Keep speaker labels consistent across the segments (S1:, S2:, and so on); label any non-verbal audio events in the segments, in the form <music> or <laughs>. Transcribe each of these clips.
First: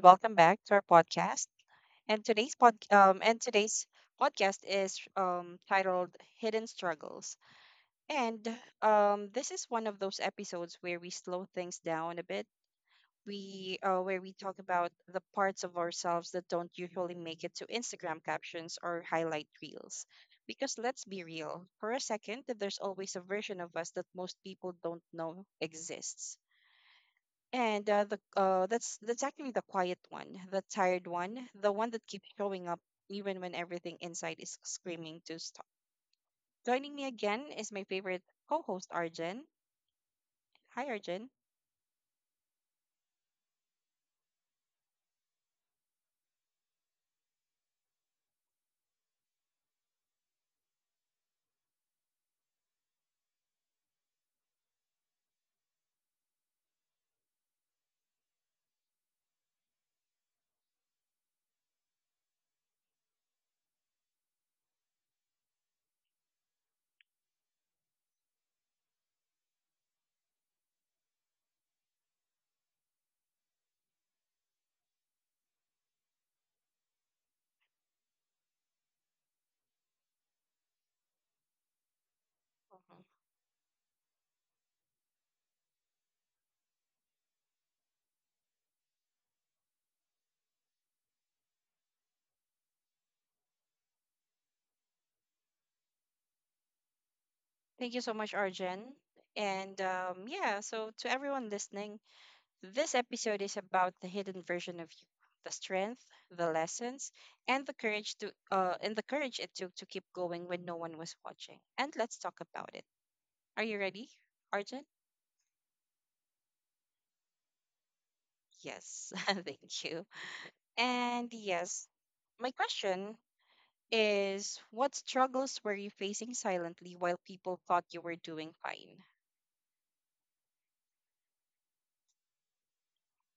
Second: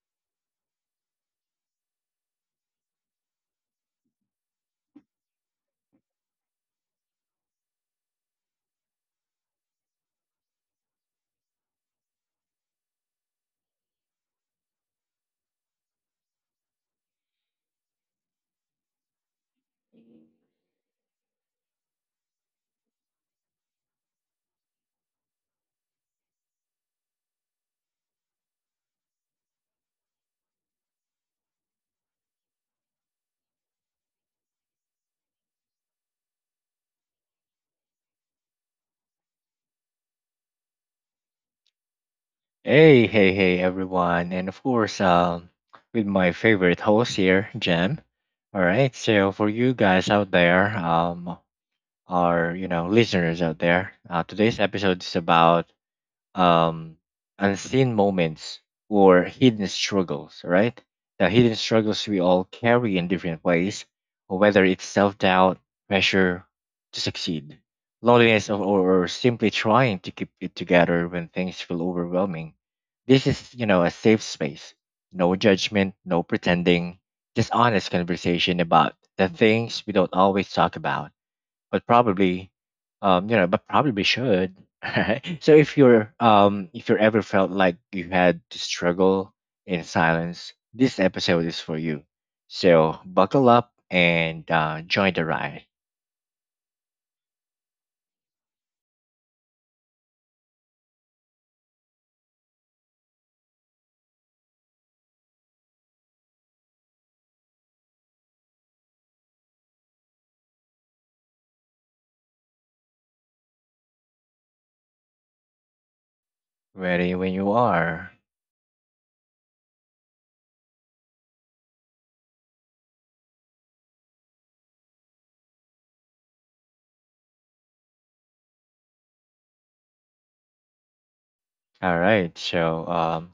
S1: welcome back to our podcast. And today's podcast is titled Hidden Struggles. And this is one of those episodes where we slow things down a bit. We where we talk about the parts of ourselves that don't usually make it to Instagram captions or highlight reels. Because let's be real, for a second, there's always a version of us that most people don't know exists, and the that's actually the quiet one, the tired one, the one that keeps showing up even when everything inside is screaming to stop. Joining me again is my favorite co-host, Arjen. Hi, Arjen.
S2: Hey, hey, hey, everyone. And of course, with my favorite host here, Jem. All right. So, for you guys out there, our, you know, listeners out there, today's episode is about um, unseen moments or hidden struggles, right? The hidden struggles we all carry in different ways, whether it's self doubt, pressure to succeed, loneliness, or simply trying to keep it together when things feel overwhelming. This is, you know, a safe space. No judgment, no pretending, just honest conversation about the things we don't always talk about but probably
S1: Mhm.
S2: you know but probably should. <laughs> Right? So if you're if you're ever felt like you had to struggle in silence, this episode is for you. So buckle up and join the ride.
S1: Thank you so much, Arjen. And yeah, so to everyone listening, this episode is about the hidden version of you, the strength, the lessons, and the courage it took to keep going when no one was watching. And let's talk about it. Are you ready, Arjen?
S2: Ready when you are.
S1: Yes, <laughs> thank you. And yes, my question is, what struggles were you facing silently while people thought you were doing fine?
S2: All right. So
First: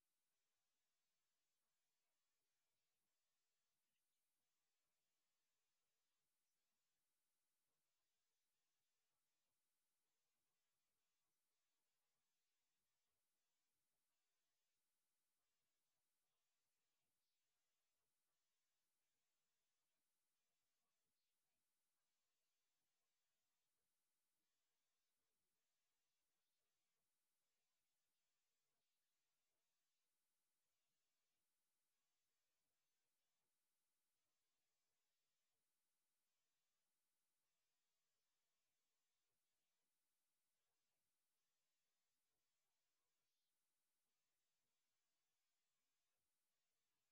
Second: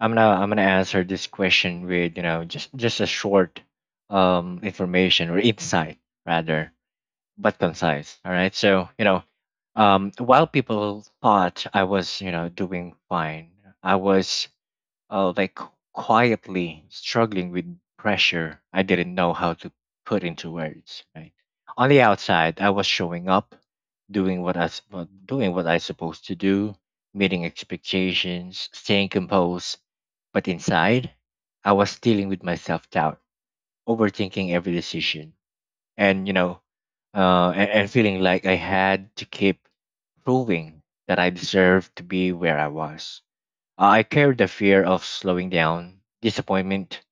S2: I'm gonna answer this question with, you know, just a short information or insight, rather, but concise. All right, so you know, while people thought I was, you know, doing fine, I was like quietly struggling with pressure I didn't know how to put into words. Right? On the outside, I was showing up, doing what I s- what- doing what I supposed to do, meeting expectations, staying composed. But inside, I was dealing with my self doubt, overthinking every decision and, you know, and feeling like I had to keep proving that I deserved to be where I was. I carried the fear of slowing down disappointment,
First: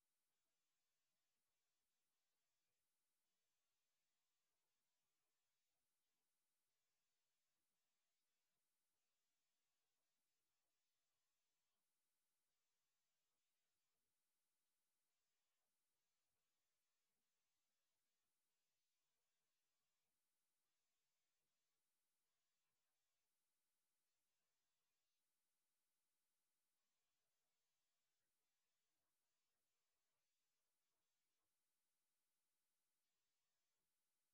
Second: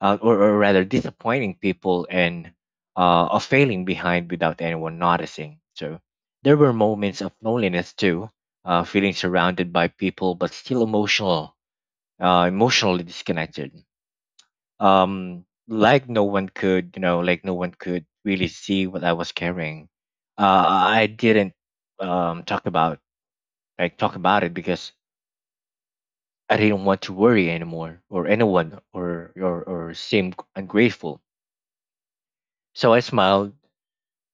S2: or rather disappointing people, and of failing behind without anyone noticing. So there were moments of loneliness too, feeling surrounded by people but still emotionally disconnected. Like no one could you know like no one could really see what I was carrying. I didn't um talk about talk about it because I didn't want to worry anymore or anyone, or seem ungrateful. So I smiled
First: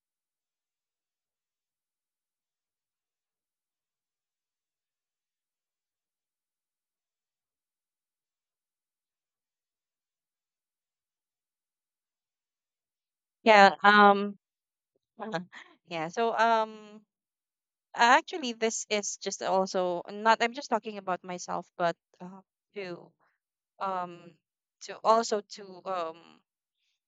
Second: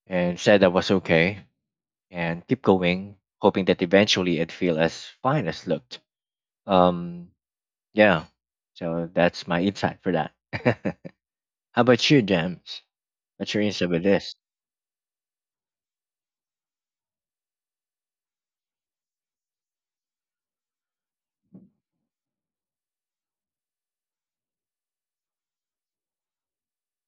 S2: and said I was okay and keep going, hoping that eventually it'd feel as fine as looked. um yeah, so that's my insight for that. <laughs> How about you, James? What's your
S1: Yeah,
S2: insight with this?
S1: um <laughs> yeah, so actually, this is just also not I'm just talking about myself, but uh, to um to also to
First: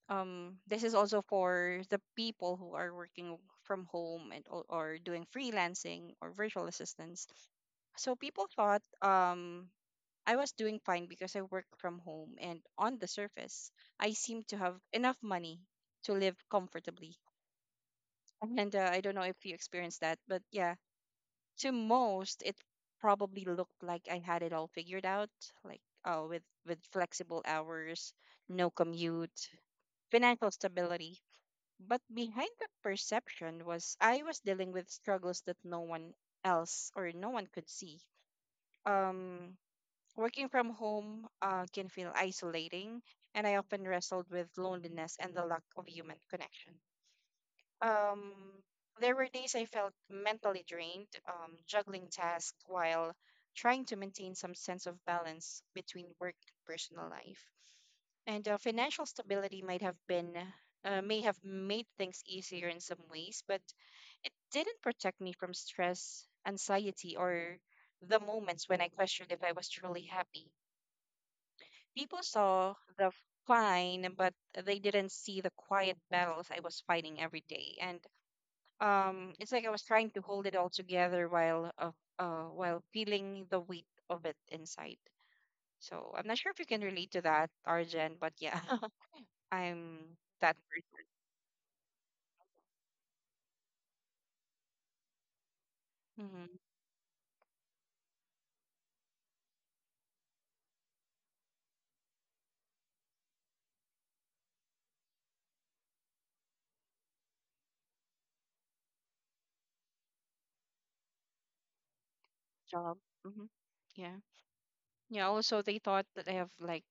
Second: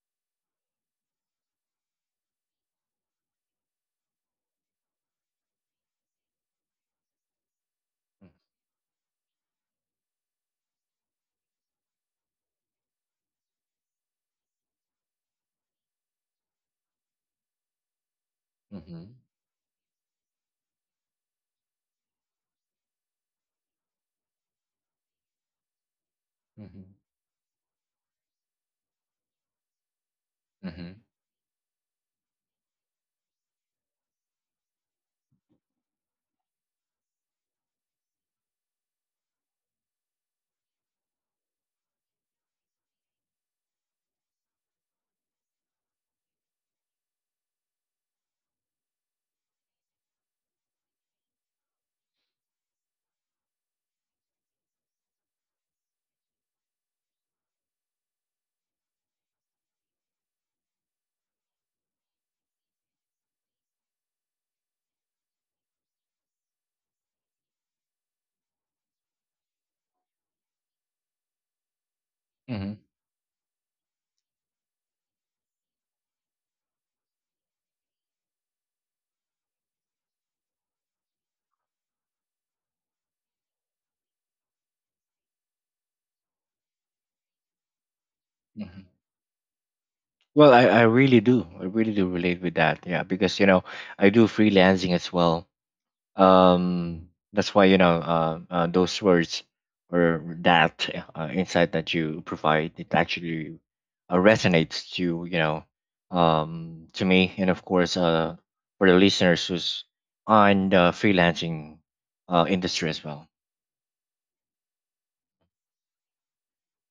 S1: this is also for the people who are working from home and, or doing freelancing or virtual assistants. So people thought I was doing fine because I work from home, and on the surface, I seem to have enough money to live comfortably. Mhm. And I
S2: Hmm.
S1: don't know if you experienced that, but yeah, to most, it probably looked like I had it all figured out, like, with
S2: Mm-hmm.
S1: flexible hours, no commute, financial
S2: Mm-hmm.
S1: stability. But behind the perception was I was dealing with struggles that no one else or no one could see. Um, Working from home can feel isolating, and I often wrestled with loneliness and the lack of human connection. Um, there were days I felt mentally drained, juggling tasks while trying to maintain some sense of balance between work and personal life. And financial stability may have made things easier in some ways, but it didn't protect me from stress, anxiety, or the moments when I questioned if I was truly happy. People
S2: Mm-hmm.
S1: saw the fine, but they didn't see the quiet battles I was fighting every day. And it's like I was trying to hold it all together while feeling the weight of it inside. So I'm not sure if you can relate to that, Arjen, but yeah,
S2: Hmm.
S1: <laughs> I'm
S2: Well,
S1: that
S2: I
S1: person.
S2: really do. I really do relate with that. Yeah, because you know, I do freelancing as well.
S1: Mm-hmm.
S2: That's why you know those words or that insight that you provide it actually resonates to, you know, to me, and of course, for the listeners who's on the freelancing industry
S1: Job.
S2: as well.
S1: Mm-hmm. Yeah. Yeah. Also, they thought that I have like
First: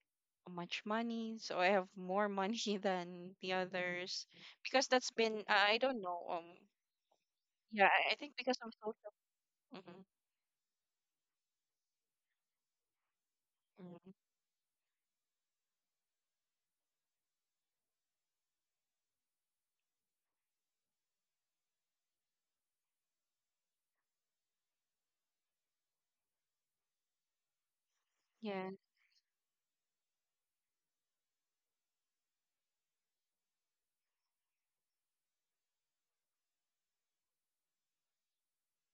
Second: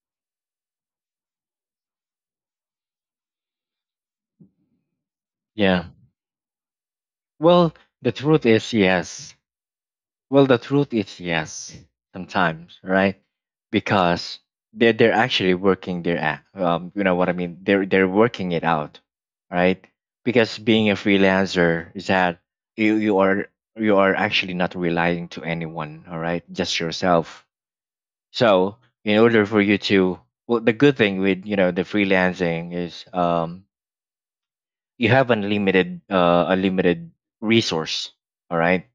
S1: much money, so I have more money <laughs> than the others, because that's been, I
S2: Yeah.
S1: don't know.
S2: Well,
S1: Yeah,
S2: the
S1: I think
S2: truth
S1: because of
S2: is
S1: social.
S2: yes.
S1: Mhm.
S2: Well, the truth is yes, sometimes, right?
S1: Mhm.
S2: Because they're actually working you know what I mean. They're working it out, right? Because being a freelancer is that you you are you are actually not relying to anyone, all right? Just yourself.
S1: Yes,
S2: So in order for you to, well, the good thing with, you know, the freelancing is you have unlimited unlimited resource, all right?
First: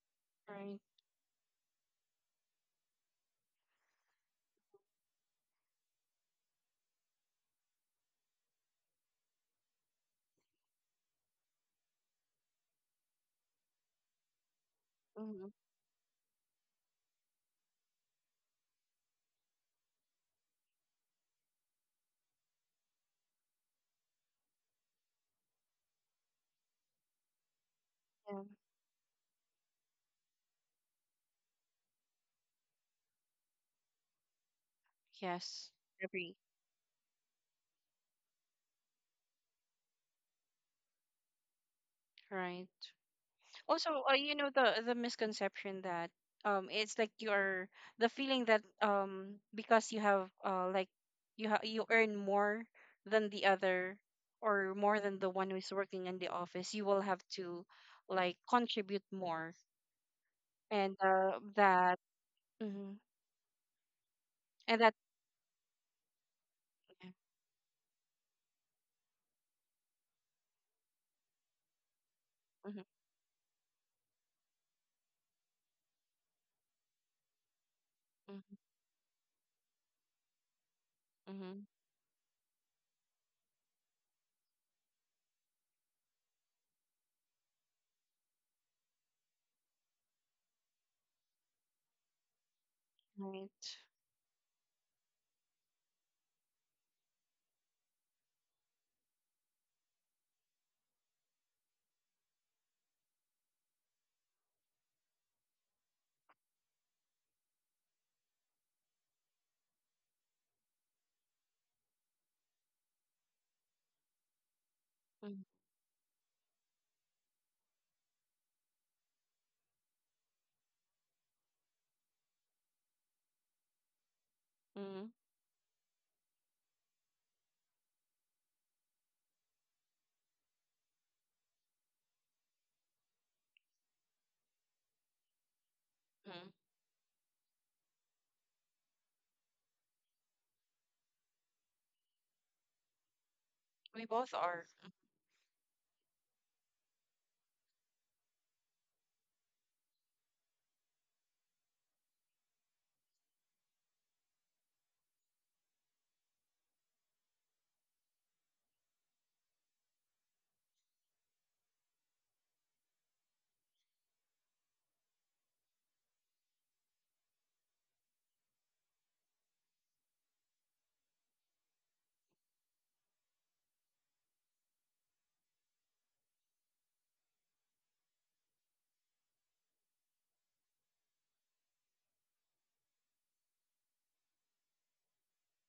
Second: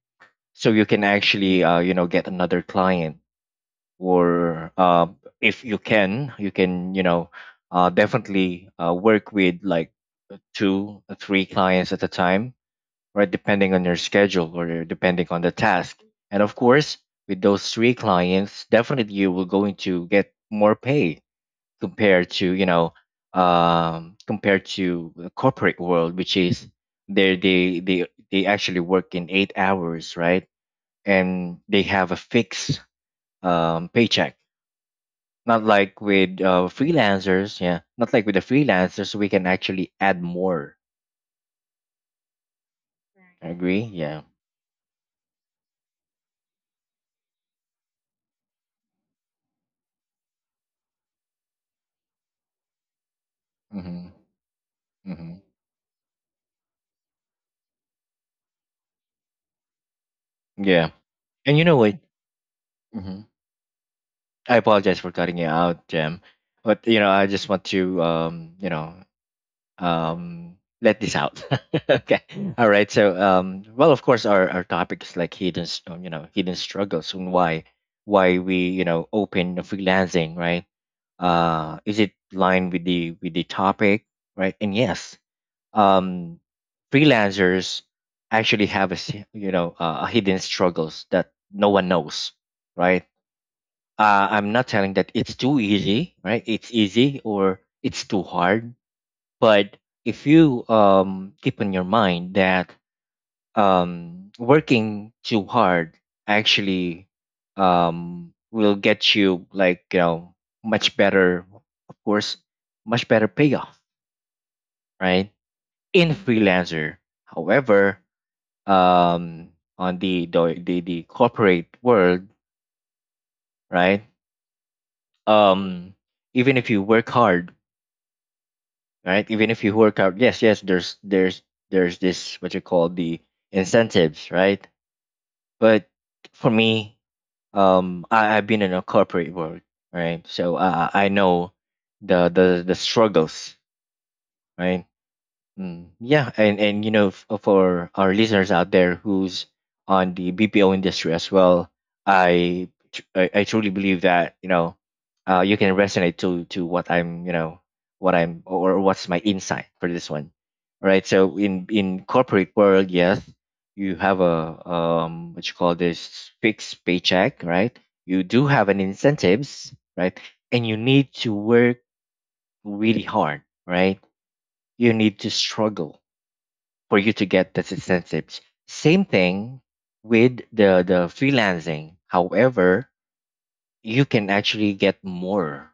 S2: So
S1: right.
S2: you can actually, you know, get another client, or if you can you know, definitely work with like two or three clients at a time, right, depending on your schedule or depending on
S1: Hmm.
S2: the task. And of course, with those three clients, definitely you will going to get more pay compared to, you know, compared to the corporate world, which is they they they
S1: Yeah.
S2: they actually work in 8 hours, right, and they have a fixed paycheck. Not
S1: Yes,
S2: like with
S1: agree.
S2: freelancers, yeah. Not like with the freelancers, we can actually add more.
S1: Right.
S2: Agree?
S1: Also,
S2: Yeah.
S1: you know, the misconception that it's like, you're the feeling that because you have like you ha you earn more than the other,
S2: Mm-hmm.
S1: or more than the
S2: Mm-hmm.
S1: one who's working in the office, you will have to like contribute more,
S2: Yeah.
S1: and,
S2: And you know what?
S1: that. Mhm.
S2: Hmm. I
S1: And that.
S2: apologize for cutting you out, Jim. But you know,
S1: Yeah.
S2: I just want to you know, let this out. <laughs> Okay, all
S1: Mhm.
S2: right. So, well, of course, our topic is like you know, hidden struggles, and why
S1: Mhm.
S2: we, you know, open freelancing, right?
S1: Mhm.
S2: Is it line with the topic, right? And yes, um, freelancers actually have you know, a hidden struggles that no one knows, right?
S1: Right.
S2: I'm not telling that it's too easy, right? It's easy or it's too hard, but if you keep in your mind that working too hard actually will get you, like, you know, much better, of course, much better payoff, right? In freelancer, however, um, on the corporate world, right?
S1: Mm-hmm.
S2: Um, even if you work hard, right? Even if you work out, yes, yes, there's this what you call the incentives, right? But for
S1: Mhm.
S2: me, I've been in a corporate world, right? So I know the struggles,
S1: We both are.
S2: right? Mm, yeah, and you know, for our listeners out there who's on the BPO industry as well, I truly believe that, you know, you can resonate to what I'm, you know, what I'm or what's my insight for this one, right? So in corporate world, yes, you have a what you call this fixed paycheck, right? You do have an incentives, right? And you need to work really hard, right? You need to struggle for you to get those incentives. Same thing with the freelancing. However, you can actually get more.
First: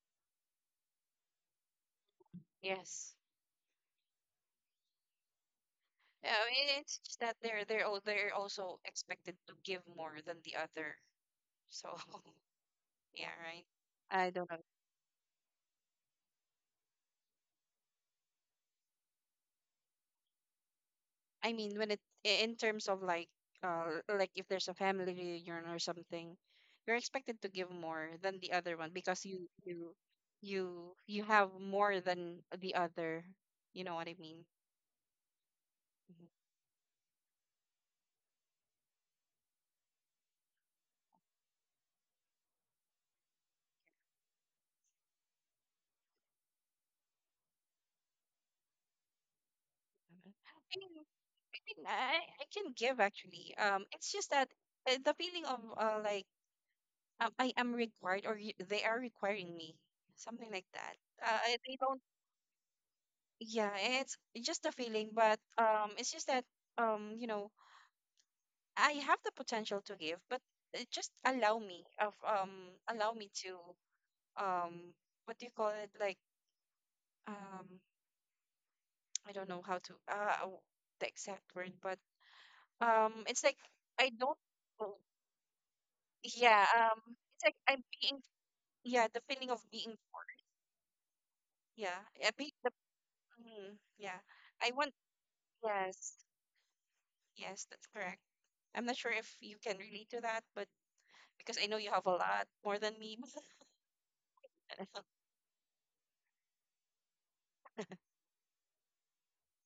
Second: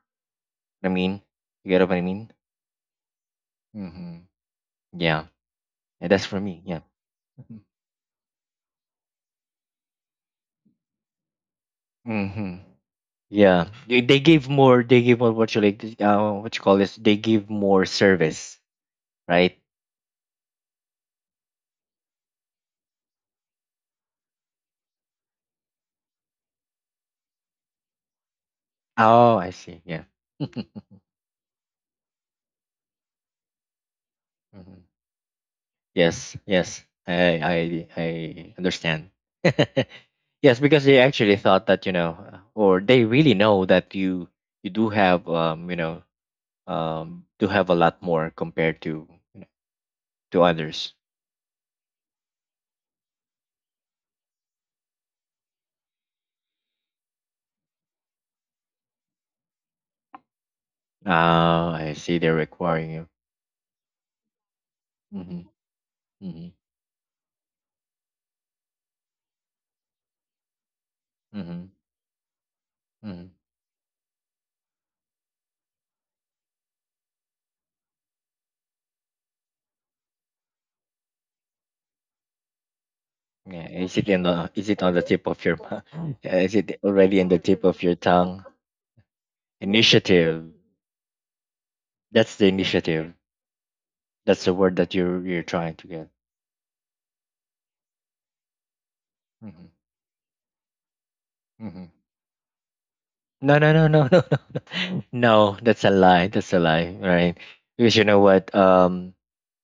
S2: I mean, you get what I mean?
S1: Yes.
S2: Hmm. Yeah, and that's
S1: Yeah,
S2: for
S1: I
S2: me.
S1: mean,
S2: Yeah.
S1: it's just that they're also expected to give more than the other. So,
S2: Mm-hmm.
S1: <laughs> yeah, right.
S2: Yeah, they
S1: I
S2: give
S1: don't know.
S2: more. They give more. What you like? What you call this? They give more service, right?
S1: I mean, when, in terms of, like, if there's a family reunion or something, you're expected to give more than the other one, because
S2: Oh, I
S1: you
S2: see.
S1: you
S2: Yeah. <laughs>
S1: you you have more than the other. You know what I mean?
S2: Mhm.
S1: Mhm.
S2: Yes, yes. I understand. <laughs> Yes, because they actually thought that, you know, or they really know that you do have you know, do have a lot more compared to, you know, to
S1: I
S2: others.
S1: mean, mean, I can give, actually. It's just that, the feeling of, like, I am required, or they are requiring me, something like that.
S2: Ah,
S1: They
S2: I
S1: don't.
S2: see, they're requiring you.
S1: Yeah, it's just a feeling, but
S2: Mhm.
S1: it's just that,
S2: Mhm.
S1: um, you know, I have the potential to give, but just,
S2: Mhm.
S1: allow me
S2: Mhm.
S1: to, um, what do you call it? Like, um, I don't know how to, the exact word, but it's like,
S2: Yeah, is it
S1: I
S2: in
S1: don't.
S2: the, is it on the tip of your mou- <laughs> is
S1: Yeah,
S2: it
S1: um,
S2: already in the
S1: it's like
S2: tip of your tongue?
S1: yeah, the feeling of being forced.
S2: Initiative.
S1: Yeah, I
S2: That's the
S1: be the,
S2: initiative.
S1: mm, Yeah.
S2: That's the
S1: I
S2: word that
S1: want,
S2: you're trying to get.
S1: yes, yes, that's correct. I'm not sure if you
S2: Mhm.
S1: can relate to that, but because I know you have a lot more than me, <laughs>
S2: No, no, no, <laughs> no, no, no. No, no, that's a lie. That's a lie, right? Because you know what?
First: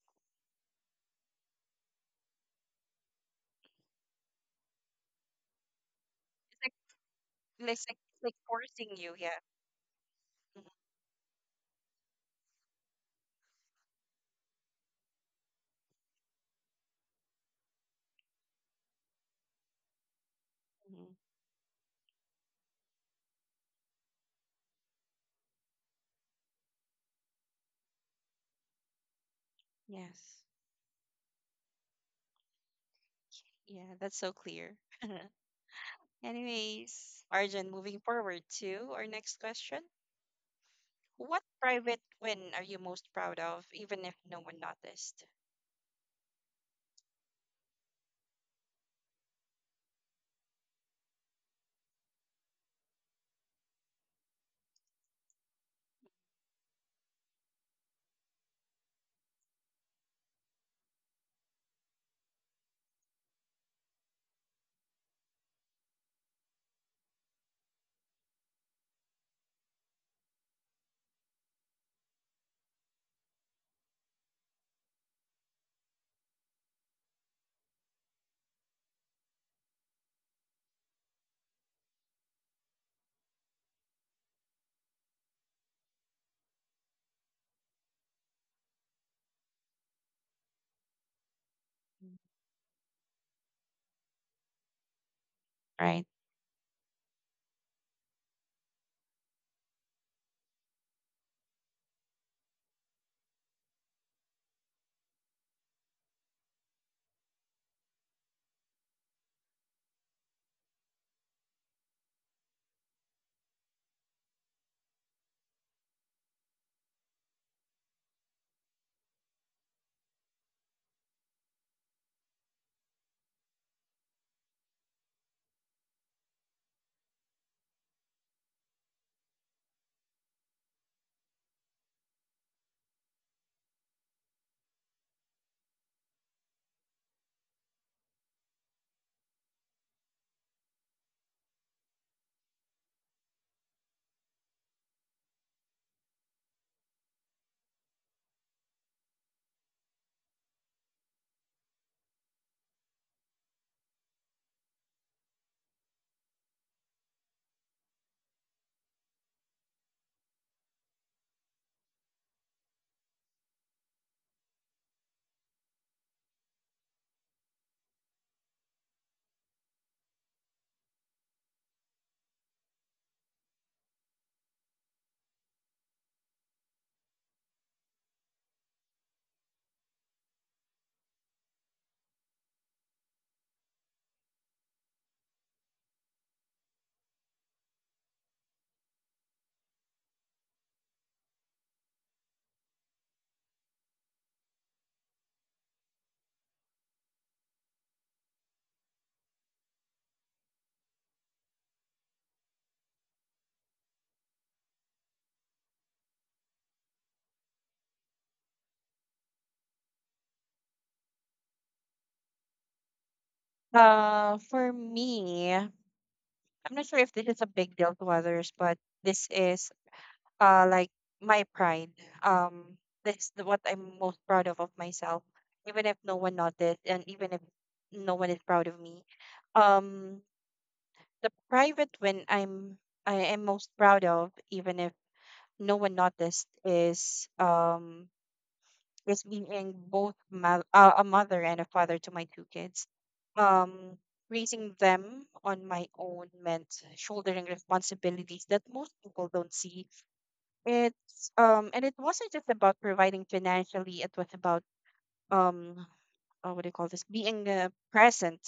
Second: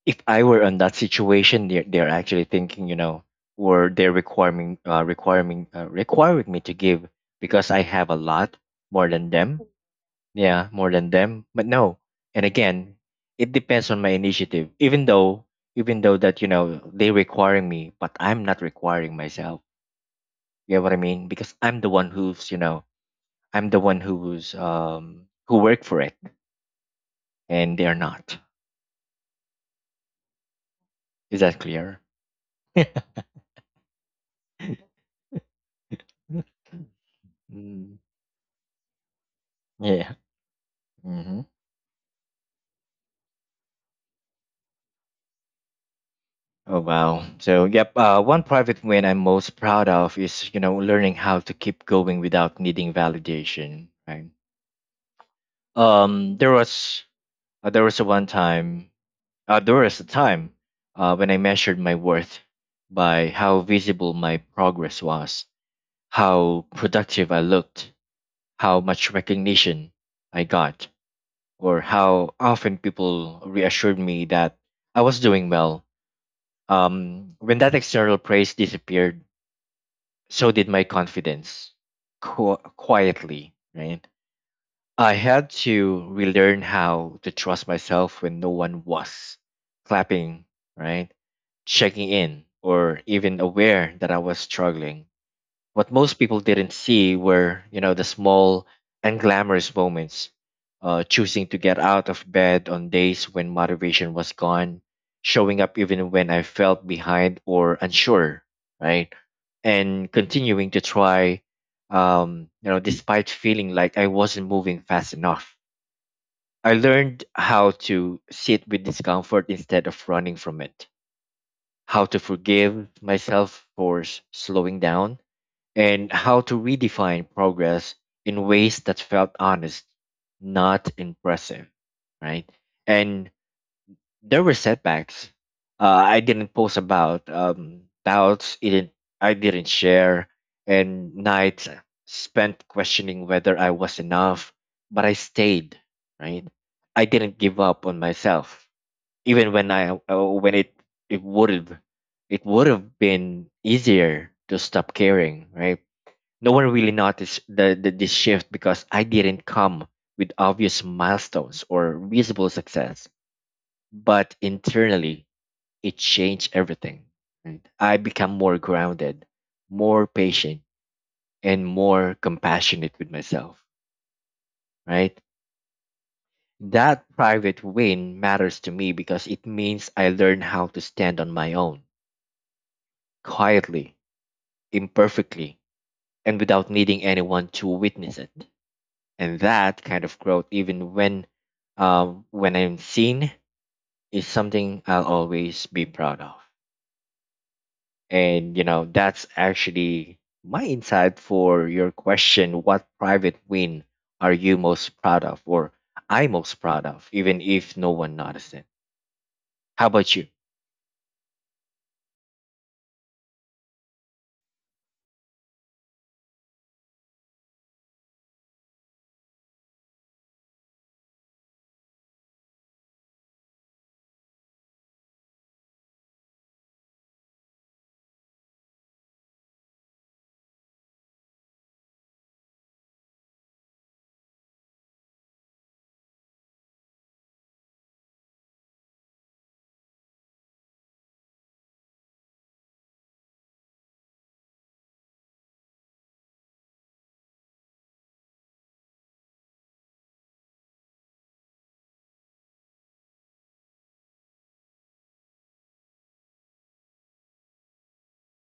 S2: If I were on that situation, they're actually thinking, you know, or they're requiring me
S1: like,
S2: to give because I
S1: it's like,
S2: have a
S1: it's like
S2: lot
S1: forcing
S2: more
S1: you.
S2: than
S1: Yeah.
S2: them. Yeah, more than them. But no, and again, it depends on my initiative. Even though that, you know, they requiring me, but I'm not requiring myself. You know what I
S1: Mm-hmm.
S2: mean? Because I'm the one who work for it and they're not.
S1: Yes.
S2: Is that clear? <laughs>
S1: Yeah, that's so clear. <laughs> Anyways, Arjun,
S2: Mm,
S1: moving forward to our next question.
S2: yeah. Hmm.
S1: What private win are you most proud of, even if no one noticed?
S2: Oh wow. So yep. One private win I'm most proud of is, you know, learning how to keep going without needing validation. Right. Um. There was there was a one time. There was a time when I measured my worth by how visible my progress was, how productive I looked, how much recognition I got, or how often people reassured me that I was doing well. When that external praise disappeared, so did my confidence, quietly, right? I had to relearn how to trust myself when no one was clapping, right? Checking
S1: Mm.
S2: in, or even aware that I was struggling. What
S1: Right.
S2: most people didn't see were, you know, the small and glamorous moments. Choosing to get out of bed on days when motivation was gone, showing up even when I felt behind or unsure, right? And continuing to try, you know, despite feeling like I wasn't moving fast enough. I learned how to sit with discomfort instead of running from it, how to forgive myself for slowing down, and how to redefine progress in ways that felt honest, not impressive, right? And there were setbacks. Uh, I didn't post about doubts. It didn't, I didn't share, and nights spent questioning whether I was enough. But I stayed, right? I didn't give up on myself, even when I when it it would have it would have been easier to stop caring, right? No one really noticed the this shift because I didn't come with obvious milestones or visible success. But internally, it changed everything. Right? I became more grounded, more patient, and more compassionate with myself. Right? That private win matters to me because it means I learned how to stand on my own, quietly, imperfectly, and without needing anyone to witness it. And that kind of growth, even when when I'm seen, is something I'll always be proud of. And you know, that's actually my insight for your question. What private win are you most proud of, or I most proud of, even if no one noticed it? How about you?
S1: For me, I'm not sure if this is a big deal to others, but this is, like, my pride. Um, this is what I'm most proud of myself, even if no one noticed and even if no one is proud of me. Um, the private when I am most proud of, even if no one noticed, is being both a mother and a father to my two kids. Um, raising them on my own meant shouldering responsibilities that most people don't see. It's and it wasn't just about providing financially. It was about, um, what do you call this? Being, present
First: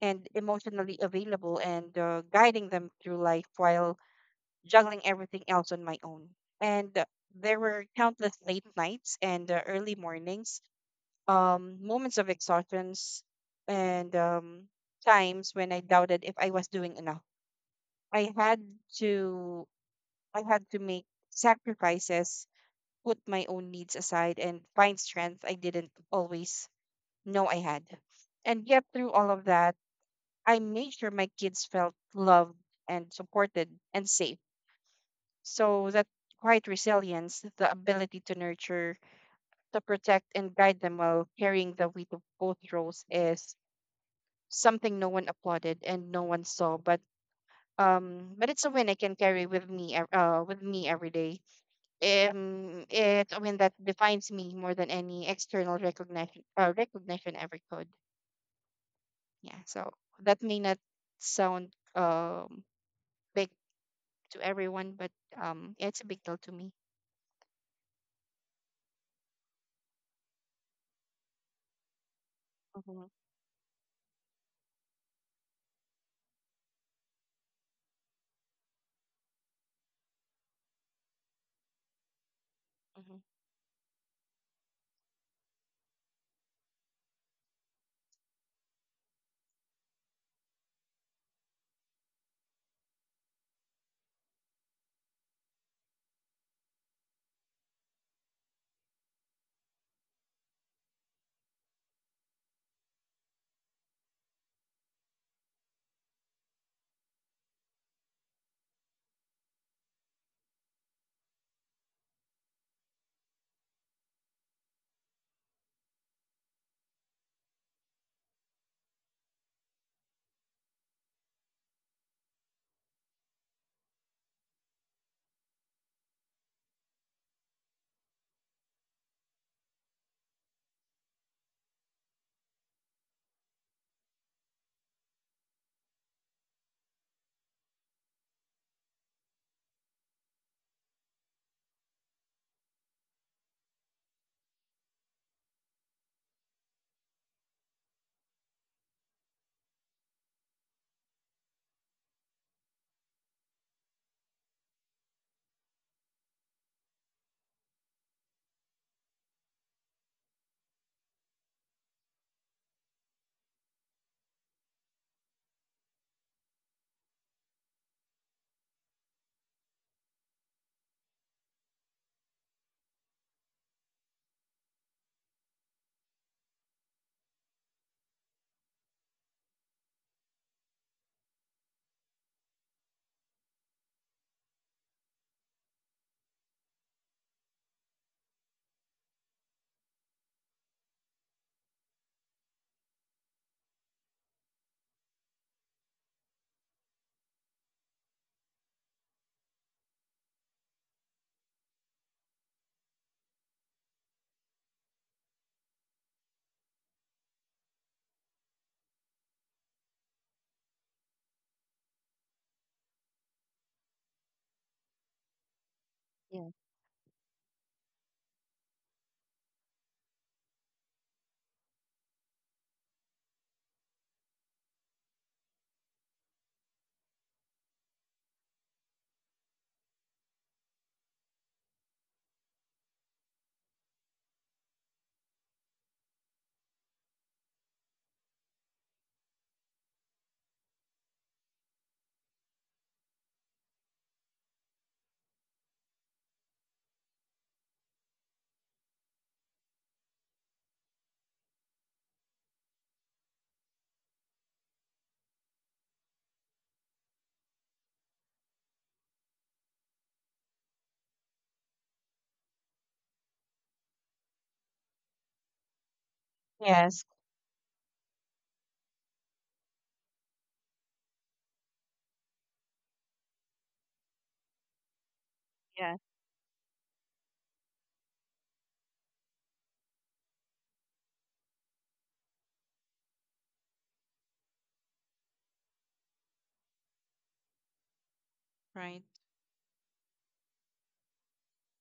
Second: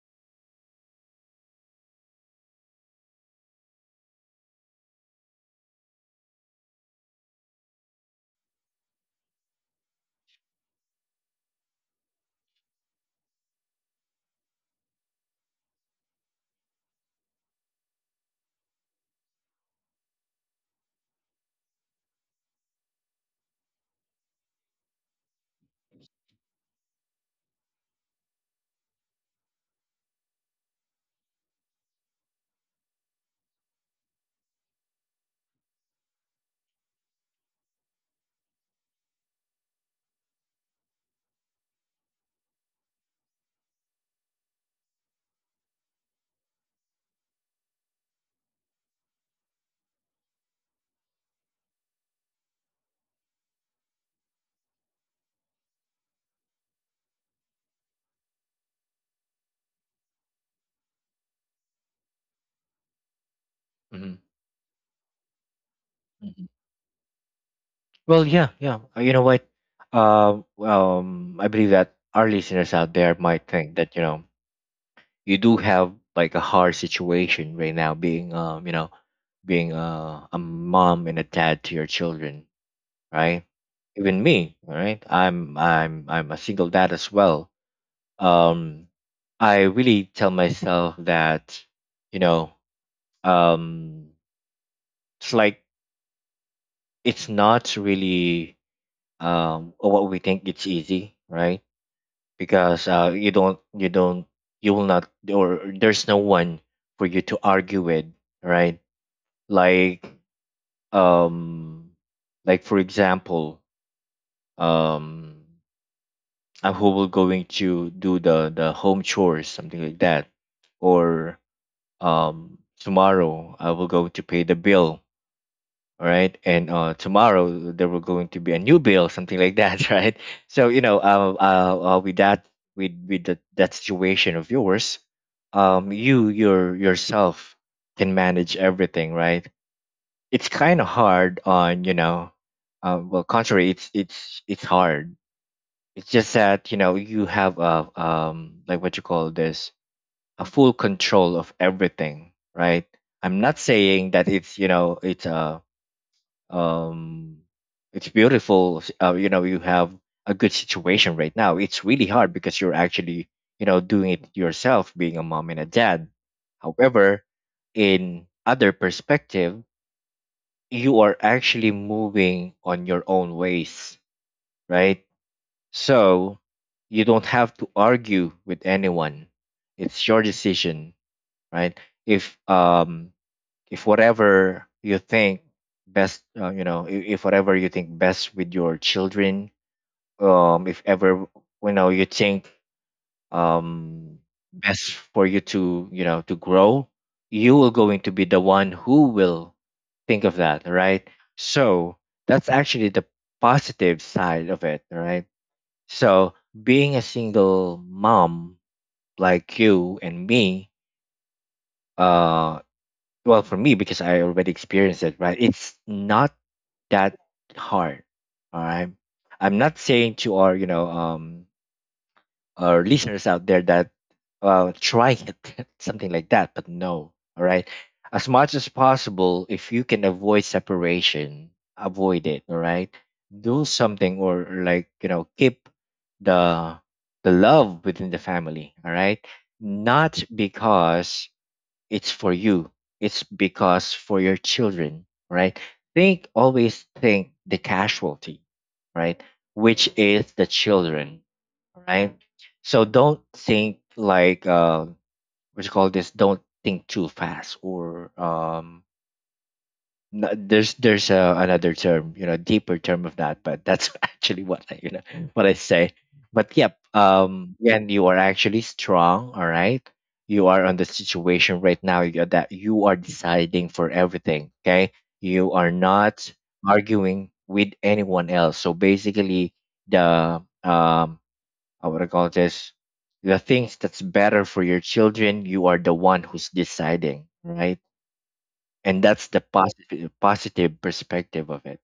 S1: and emotionally available, and guiding them through life while juggling everything else on my own. And there were countless late nights and, early mornings, moments of exhaustions, and times when I doubted if I was doing enough. I had to I had to make sacrifices, put my own needs aside, and find strength I didn't always know I had. And yet, through all of that, I made sure my kids felt loved and supported and safe. So that quiet resilience, the ability to nurture, to protect, and guide them while carrying the weight of both roles, is something no one applauded and no one saw, but it's a win I can carry with me every day. It's a win that defines me more than any external recognition ever could. Yeah, so that may not sound big
S2: Hmm.
S1: to everyone, but it's a big deal to
S2: Hmm.
S1: me.
S2: Well, yeah, yeah. You know what, I believe that our listeners out
S1: Mm-hmm.
S2: there might think that, you know, you do have like a hard situation right now, being you know, being a mom and a dad to your children,
S1: Mm-hmm.
S2: right? Even me. All right, I'm a single dad as well. um I really tell myself that, you know, um it's like, it's not really, what we think. It's easy, right? Because you don't, you will not, or there's no one for you to argue with, right? Like, um like, for example, um who will going to do the home chores, something like that. Or, tomorrow I will go to pay the bill. All right, and tomorrow there will going to be a new bill, something like that, <laughs> right? So, you know, with that, with that situation of yours, you, your yourself can manage everything, right? It's kind of hard on, you know, well, contrary, it's hard. It's just that, you know, you have a, like, what you call this, a full control of everything, right? I'm not saying that it's, you know, it's a, um it's beautiful. You know, you have a good situation right now. It's really hard because you're actually, you know, doing it yourself, being a mom and a dad. However, in other perspective, you are actually moving on your own ways, right? So you don't have to argue with anyone. It's your decision, right? If um if whatever you think best, you know, if whatever you think best with your children, if ever you know you think, um, best for you to, you know, to grow, you are going to be the one who will think of that, right? So that's actually the positive side of it, right? So being a single mom, like you and me, uh well, for me, because I already experienced it, right, it's not
S1: Yeah.
S2: that hard. All right, I'm not saying to our, you know, or listeners out there that, try it, <laughs> something like that, but no. All right. As much as possible, if you can avoid separation, avoid it. All right. Do something, or like, you know, keep the the love within the family. All right. Not because it's for you, it's because for your children, right? think Always think the casualty, right, which is the children, right? So don't think like, what you call this, don't think too fast, or no, there's another term, you know, deeper term of that, but that's <laughs> actually what I, you know, what I say. But yep,
S1: Yes.
S2: and you are actually strong. All right, you are on the situation right now, that you are deciding for everything. Okay, you are
S1: Yeah.
S2: not arguing with anyone else. So basically, the, I would call this, the things that's better for your children. You are the one who's deciding, right? And
S1: Right.
S2: that's the positive perspective of it,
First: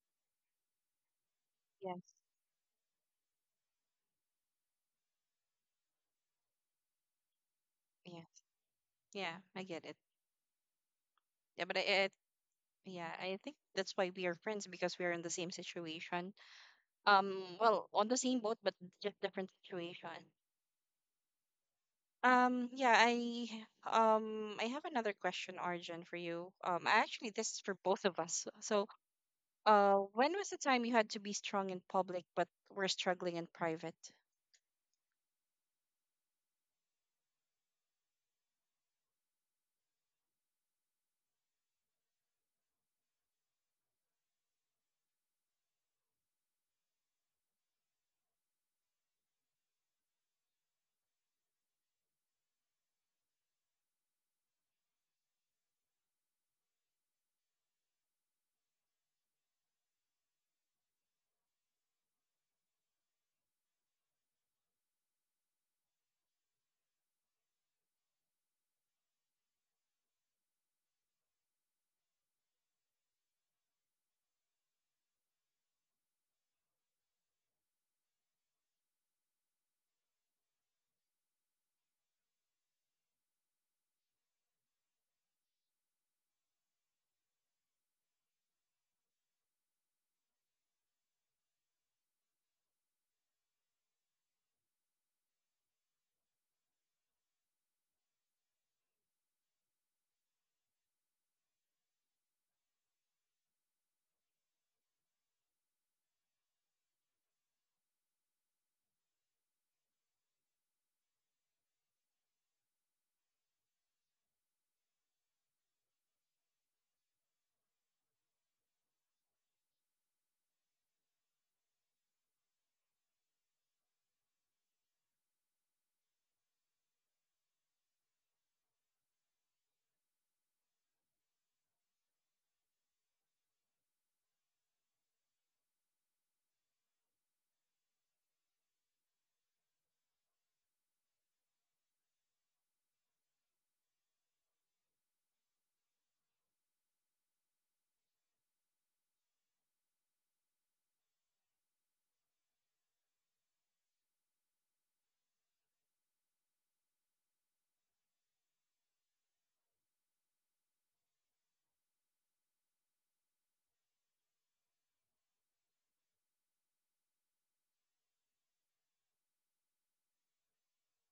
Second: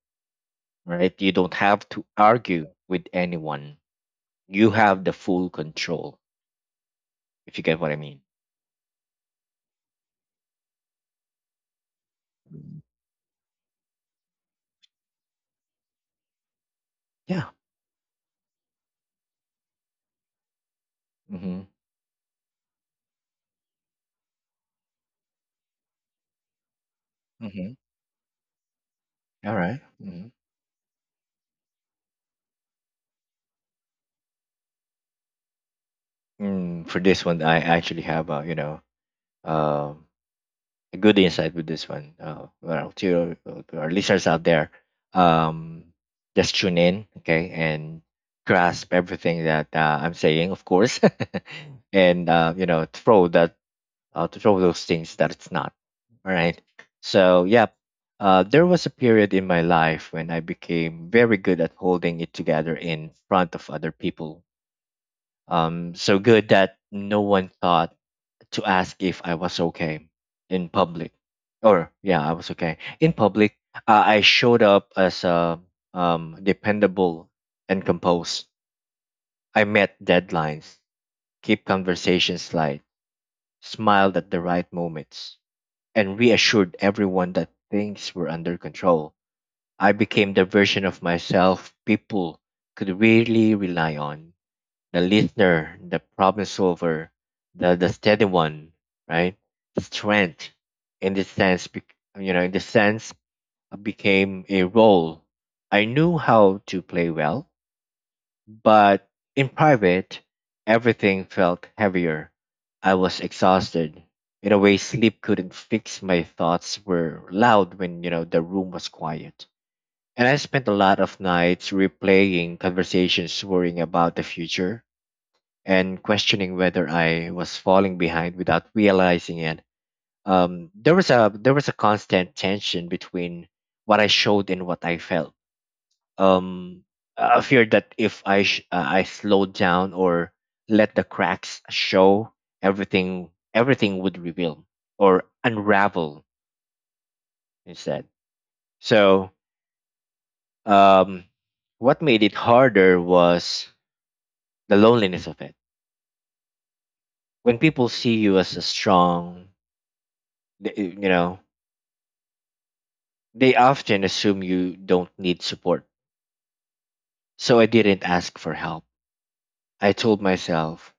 S2: right? You don't have to
S1: Yes.
S2: argue with anyone. You have the full control, if you get what I mean.
S1: Yeah. Yeah. I get it. Yeah. But I, yeah, I think that's why we are friends, because we are in the same situation.
S2: Yeah.
S1: Well, on the same boat, but just different situation.
S2: Mm-hmm.
S1: Yeah, I I have another question, Arjun, for you. Actually, this is for
S2: Mm-hmm.
S1: both of us, so,
S2: All right. Mm-hmm.
S1: when was the time you had to be strong in public but were struggling in private?
S2: Mm, for this one, I actually have a, you know, um a good insight with this one. Well, to, to our listeners out there, um just tune in, okay, and grasp everything that I'm saying, of course, <laughs> and you know, throw that, to show those things that it's not. All right. So, yeah, there was a period in my life when I became very good at holding it together in front of other people. So good that no one thought to ask if I was okay in public. Or, yeah, I was okay. In public, I showed up as a, dependable and composed. I met deadlines, keep conversations light, smiled at the right moments, and reassured everyone that things were under control. I became the version of myself people could really rely on, the listener, the problem solver, the steady one, right? Strength, in the sense, you know, in the sense, became a role I knew how to play well. But in private, everything felt heavier. I was exhausted. In a way, sleep couldn't fix. My thoughts were loud when, you know, the room was quiet. And I spent a lot of nights replaying conversations, worrying about the future, and questioning whether I was falling behind without realizing it. There was a constant tension between what I showed and what I felt, um a fear that if I slowed down or let the cracks show, everything would reveal or unravel instead. So, um what made it harder was the loneliness of it. When people see you as a strong, you know, they often assume you don't need support. So I didn't ask for help. I told myself,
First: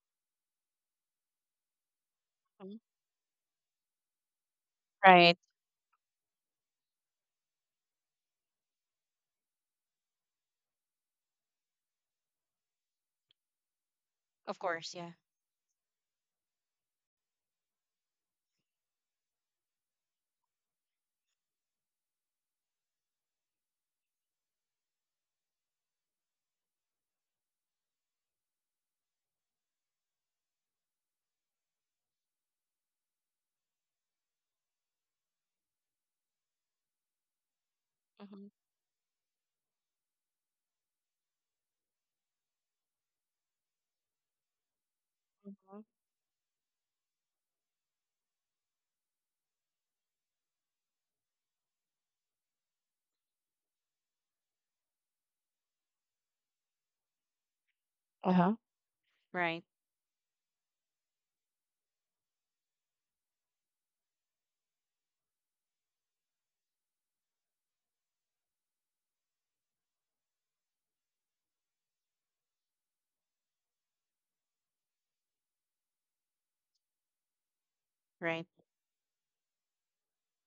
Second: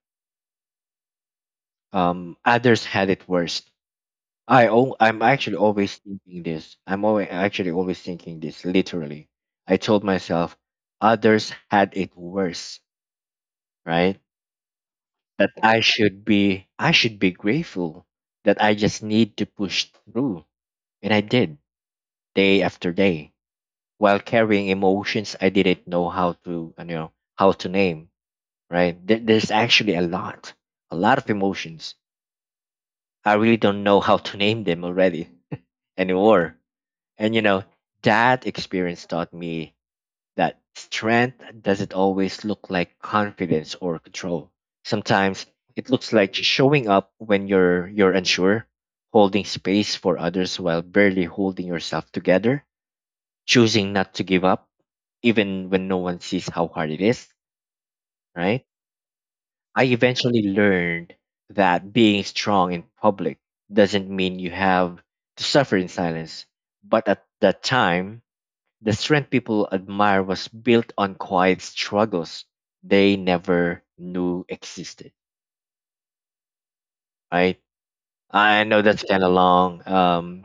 S1: Mhm.
S2: others had it worse. I'm
S1: Right.
S2: actually always thinking this. I'm always actually always thinking this. Literally, I told myself others had it worse, right?
S1: Of course. Yeah.
S2: That I should be grateful, that I just need to push through, and I did, day after day, while carrying emotions I didn't know how to, you know, how to name. Right? There's actually a lot of emotions. I really don't know how to name them already <laughs> anymore. And you know, that
S1: Mm-hmm.
S2: experience taught me that strength doesn't always look like confidence or control. Sometimes
S1: Hmm.
S2: it looks like showing up when you're unsure, holding space for others while barely holding yourself together, choosing not to give up even when no one sees how hard it is,
S1: Uh-huh.
S2: right?
S1: Right.
S2: I eventually learned that being strong in public doesn't mean you have to suffer in silence. But at that time, the strength people admire was built on quiet struggles they never knew existed. Right?
S1: Right.
S2: I know that's kind of long.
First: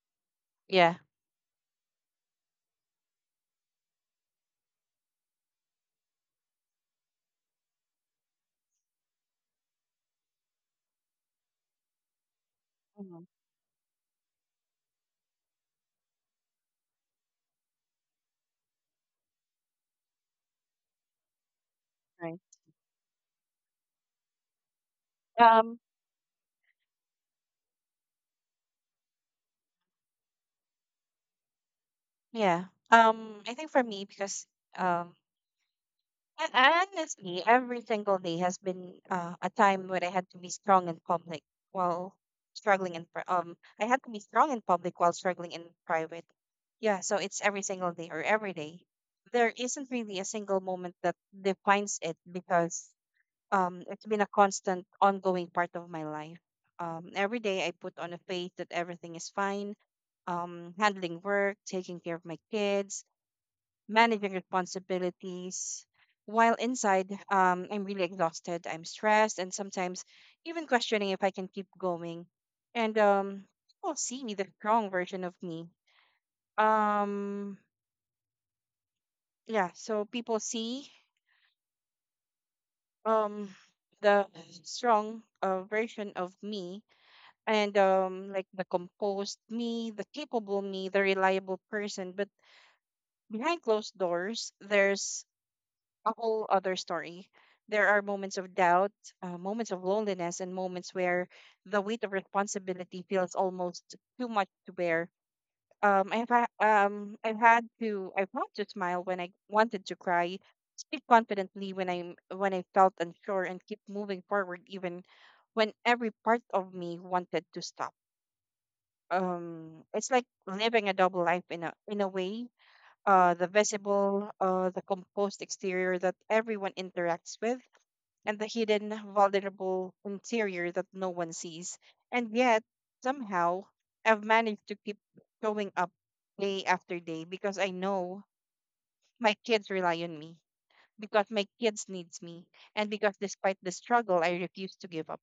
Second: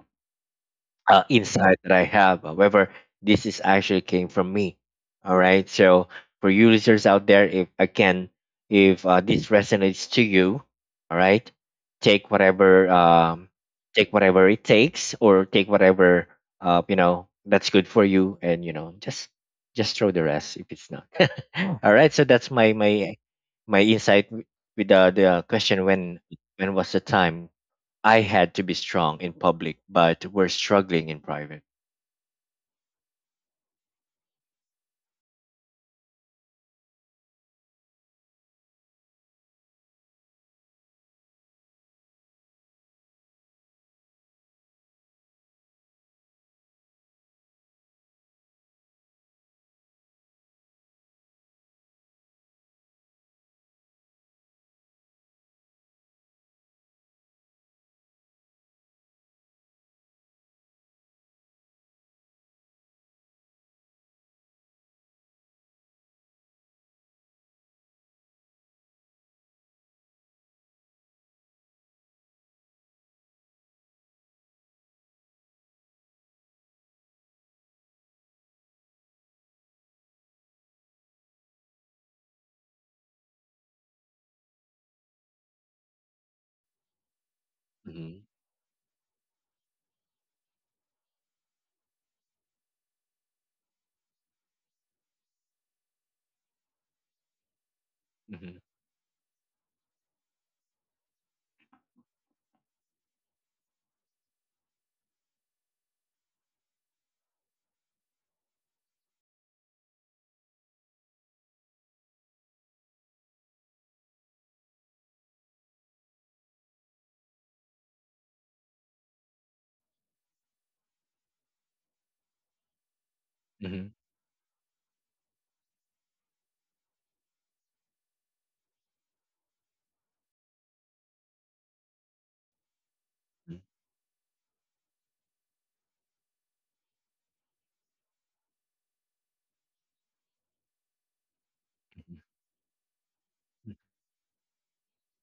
S1: Yeah.
S2: Insight that I have. However, this is actually came from me. All right. So for you listeners out there, if, again, if this resonates to you, all right, take whatever
S1: Hmm.
S2: um, take whatever it takes, or take whatever, you know, that's good for you, and you know, just throw the rest if it's not. <laughs> All right. So
S1: Right.
S2: that's my insight with the
S1: um
S2: question, when was the time I had to be strong in public, but we're struggling in private.
S1: yeah, I think, for me. Because um And honestly, every single day has been, a time when I had to be strong in public while struggling in pri- I had to be strong in public while struggling in private. Yeah, so it's every single day, or every day. There isn't really a single moment that defines it, because it's been a constant, ongoing part of my life. Every day I put on a face that everything is fine. Handling work, taking care of my kids, managing responsibilities. While inside, I'm really exhausted, I'm stressed, and sometimes even questioning if I can keep going. And people see the strong version of me. Um, yeah, so people see, um, the strong, version of me, and,
S2: Hmm.
S1: like, the composed me, the capable me, the reliable person. But behind closed doors, there's a whole other story. There are moments of
S2: Hmm.
S1: doubt, moments of loneliness, and moments where the weight of responsibility feels almost too much to bear. I've had to smile when I wanted to cry, speak confidently when I felt unsure, and keep moving forward even when every part of me wanted to stop. It's like living a double life in a way, the
S2: Hmm.
S1: visible, the composed exterior that everyone interacts with, and the hidden, vulnerable interior that no one sees. And yet, somehow, I've managed to keep showing up day after day, because I know my kids rely on me, because my kids needs me, and because despite the struggle, I refuse to give up.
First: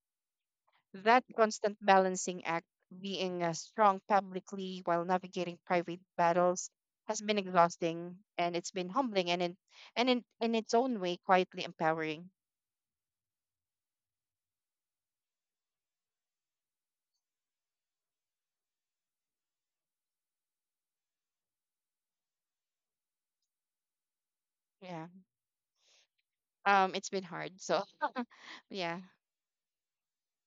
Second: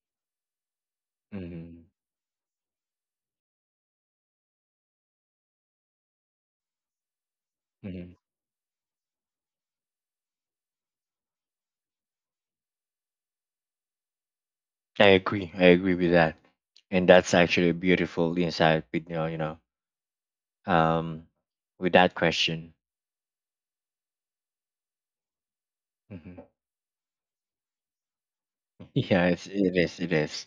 S1: That constant
S2: Hmm.
S1: balancing act, being, strong publicly while navigating private battles, has been
S2: Hmm.
S1: exhausting, and it's been humbling, and in its own way, quietly empowering.
S2: I agree. I agree with that, and that's actually a beautiful insight. With, you know, um, with that question.
S1: Yeah.
S2: Hmm.
S1: It's been hard. So, yeah.
S2: <laughs> Yeah, it's, it is. It is.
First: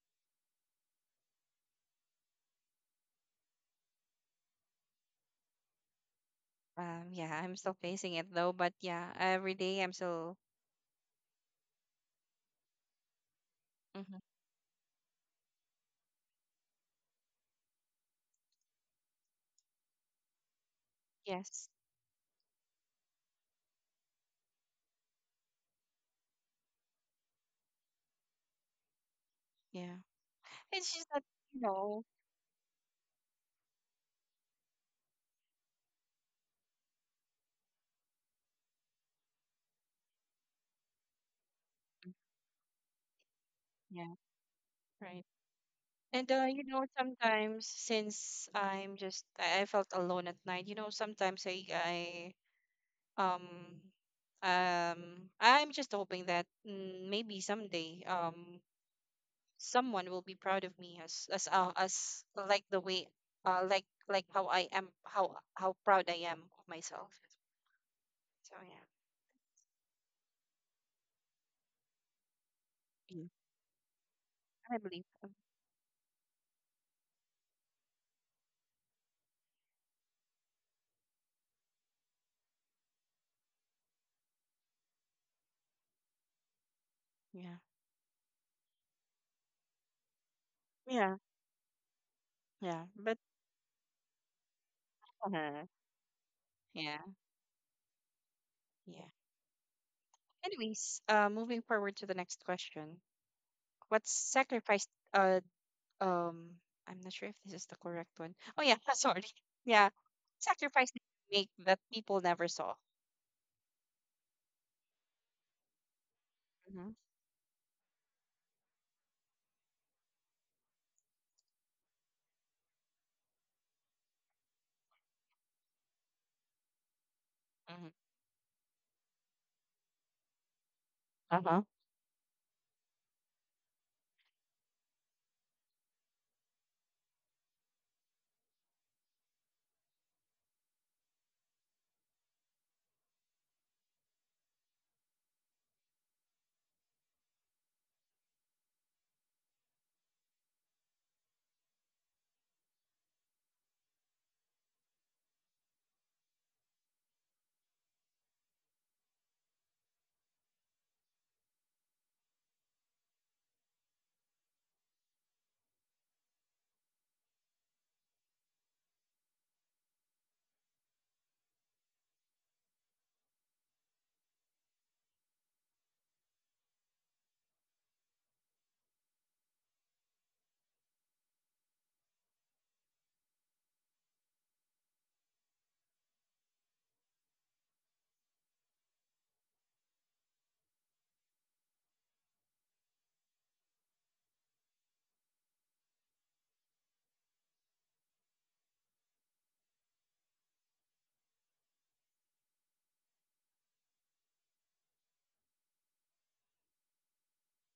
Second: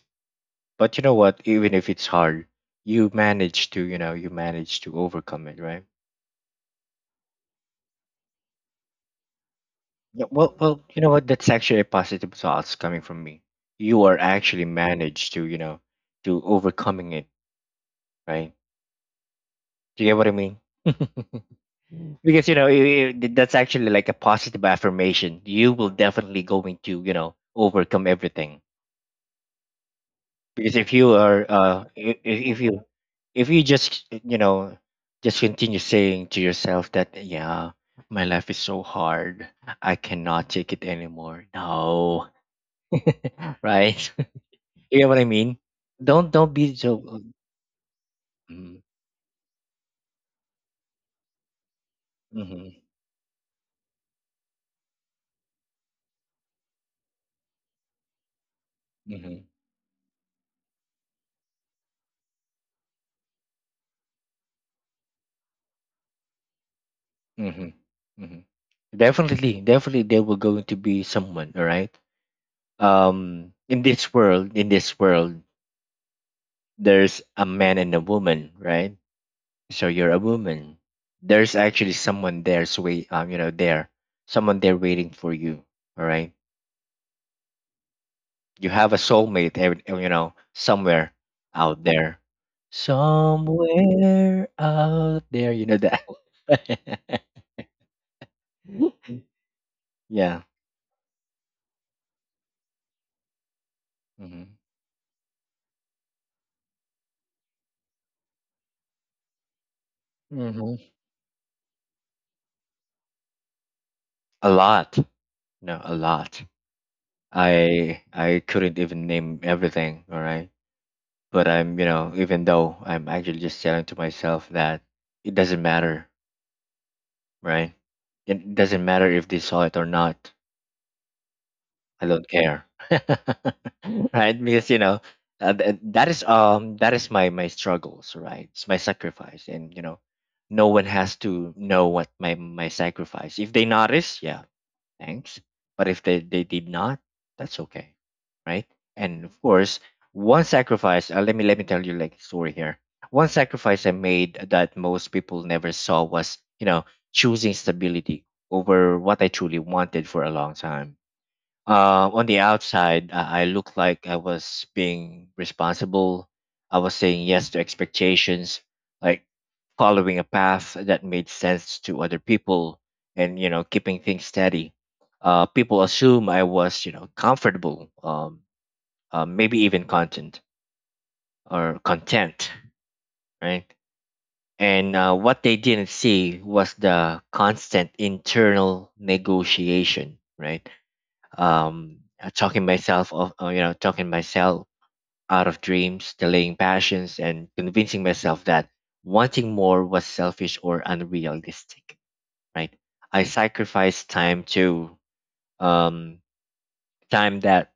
S2: But you know what? Even if it's hard, you manage to. You know, you manage to overcome it, right?
S1: Yeah, I'm still facing it though, but yeah, every day I'm
S2: Yeah,
S1: still.
S2: well, well, you know what? That's actually a positive thoughts coming from me. You are
S1: Mhm.
S2: actually managed to, you know, to overcoming it, right? Do you get what I mean? <laughs>
S1: Yes.
S2: Mm. Because you know, that's actually like a positive affirmation. You will definitely going to, you know, overcome everything.
S1: Yeah.
S2: Because if
S1: It's just
S2: you
S1: that,
S2: are,
S1: you know,
S2: if you just, you know, just continue saying to yourself that, yeah, my life is so hard, I cannot take it anymore. No. <laughs> Right?
S1: yeah.
S2: You know what I
S1: Right.
S2: mean? Don't
S1: And
S2: don't be so.
S1: sometimes since
S2: Mhm.
S1: I'm just I felt alone at night, sometimes
S2: Mhm.
S1: um um I'm just hoping that maybe someday
S2: Mhm.
S1: someone will be proud of me as like the way like how I am, how proud I am of myself,
S2: Mhm. Mhm.
S1: so yeah.
S2: Definitely, definitely, there will going to be someone. All right.
S1: Mm,
S2: In this world, in
S1: I
S2: this
S1: believe,
S2: world, there's a man and a woman, right? So you're a woman. There's actually someone, there's wait. You know, there, someone there waiting for you. All right.
S1: yeah.
S2: You have a soulmate, you know, somewhere
S1: Yeah,
S2: out there,
S1: yeah, but
S2: somewhere out there,
S1: uh,
S2: you know that.
S1: yeah. Yeah.
S2: <laughs> Yeah.
S1: Anyways, moving forward to the next question. What's
S2: Hmm.
S1: sacrificed um I'm not sure if this is the correct one. Oh yeah, <laughs> sorry. Yeah.
S2: Hmm.
S1: Sacrifice that you make that people never saw.
S2: A lot. No, a lot.
S1: Mm-hmm.
S2: I couldn't even name everything, all right? But I'm, you know, even though I'm actually just telling to myself that it doesn't matter, right?
S1: Mm-hmm.
S2: It doesn't matter if they saw it or not.
S1: Uh-huh.
S2: I don't care. <laughs> Right? Because you know, that is, that is my struggles, right? It's my sacrifice, and you know, no one has to know what my sacrifice. If they notice, yeah, thanks. But if they did not, that's okay. Right? And of course, one sacrifice, let me tell you, like, story here. One sacrifice I made that most people never saw was, you know, choosing stability over what I truly wanted for a long time. On the outside, I looked like I was being responsible. I was saying yes to expectations, like following a path that made sense to other people, and you know, keeping things steady. People assume I was, you know, comfortable, maybe even content or content, right? And What they didn't see was the constant internal negotiation, right? Talking myself out of dreams, delaying passions, and convincing myself that wanting more was selfish or unrealistic. Right? I sacrificed time to um, time that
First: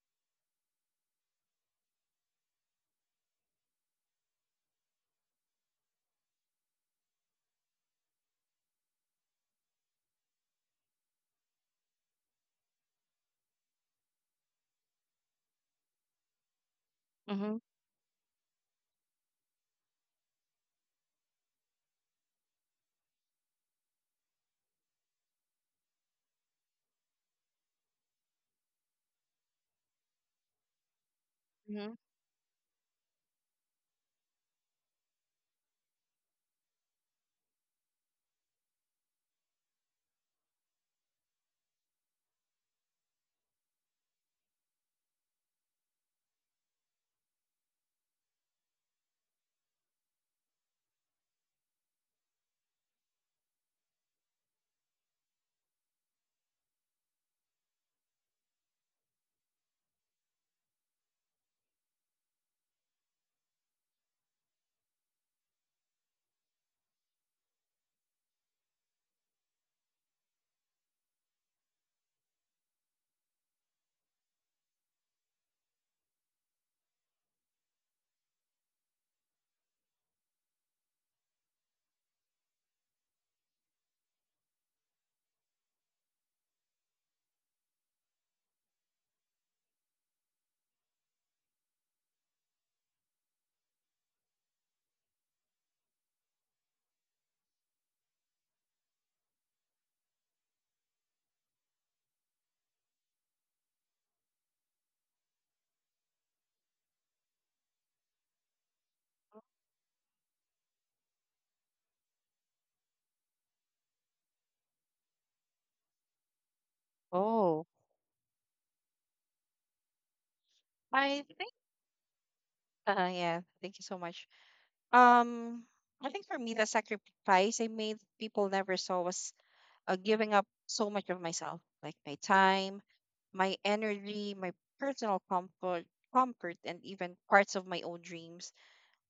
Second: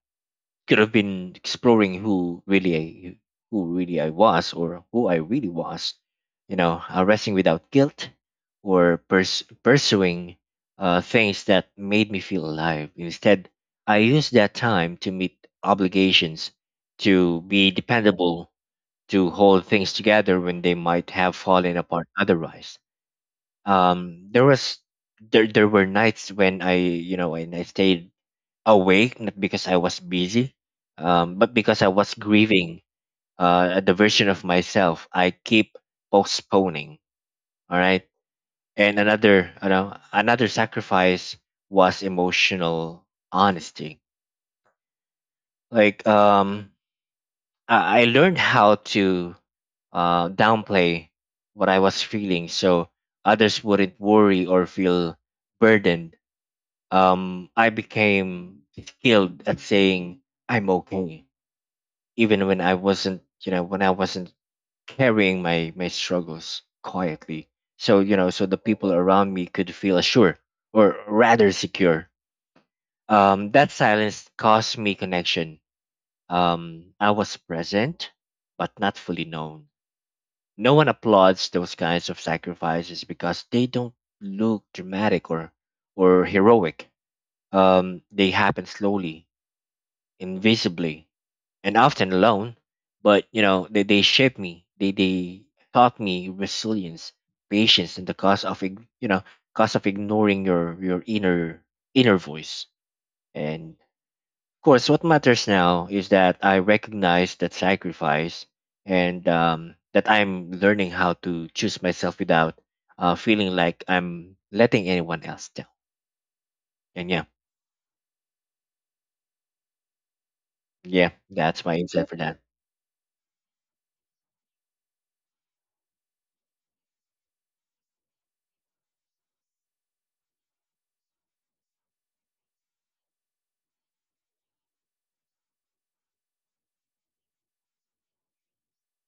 S2: could have been exploring who really I was or who I really was, you know, resting without guilt or pursuing things that made me feel alive. Instead, I used that time to meet obligations, to
S1: Mm-hmm.
S2: be dependable, to hold things together when they might have fallen apart otherwise. There was there there were nights when I stayed awake, not because I was busy, but because I
S1: Mm-hmm.
S2: was grieving the version of myself I keep postponing. All right, and another, you know, another sacrifice was emotional honesty. Like um, I learned how to downplay what I was feeling, so others wouldn't worry or feel burdened. I became skilled at saying I'm okay even when I wasn't, you know, when I wasn't carrying my struggles quietly. So the people around me could feel assured or rather secure. That silence caused me connection. I was present, but not fully known. No one applauds those kinds of sacrifices because they don't look dramatic or heroic. They happen slowly, invisibly, and often alone. But you know, they shaped me. They taught me resilience, patience, and the cost of cost of ignoring your inner inner voice. And of course, what matters now is that I recognize that sacrifice and that I'm learning how to choose myself without feeling like I'm letting anyone else down. And yeah,
S1: Oh.
S2: yeah,
S1: I think
S2: that's my insight for that.
S1: yeah, thank you so much. Um I think for me the sacrifice I made people never saw was giving up so much of myself, like my time, my energy, my personal comfort and even parts of my own dreams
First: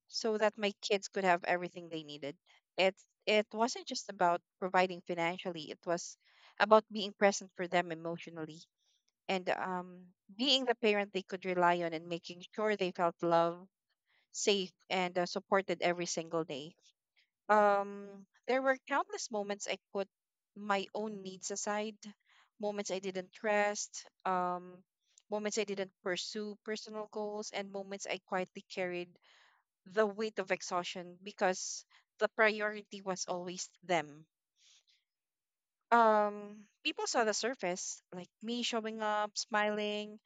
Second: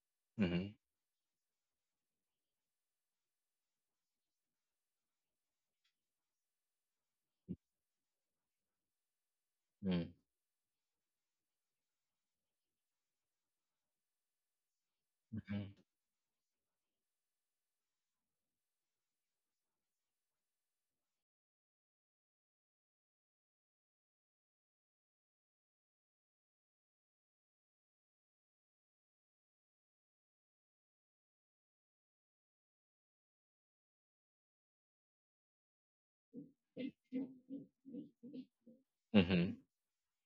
S1: so that
S2: Mm-hmm.
S1: my kids could have everything they needed. It it wasn't just about providing financially, it was about being present for them emotionally and
S2: Mm-hmm.
S1: being the parent they could rely on and making sure they felt loved, safe, and supported every single day. Um, there were countless moments I put my own needs aside, moments I didn't trust, moments I didn't pursue personal goals, and moments I quietly carried the weight of exhaustion because the priority was always them. People saw the
S2: Mm-hmm.
S1: surface, like me showing up,
S2: Mm-hmm.
S1: smiling,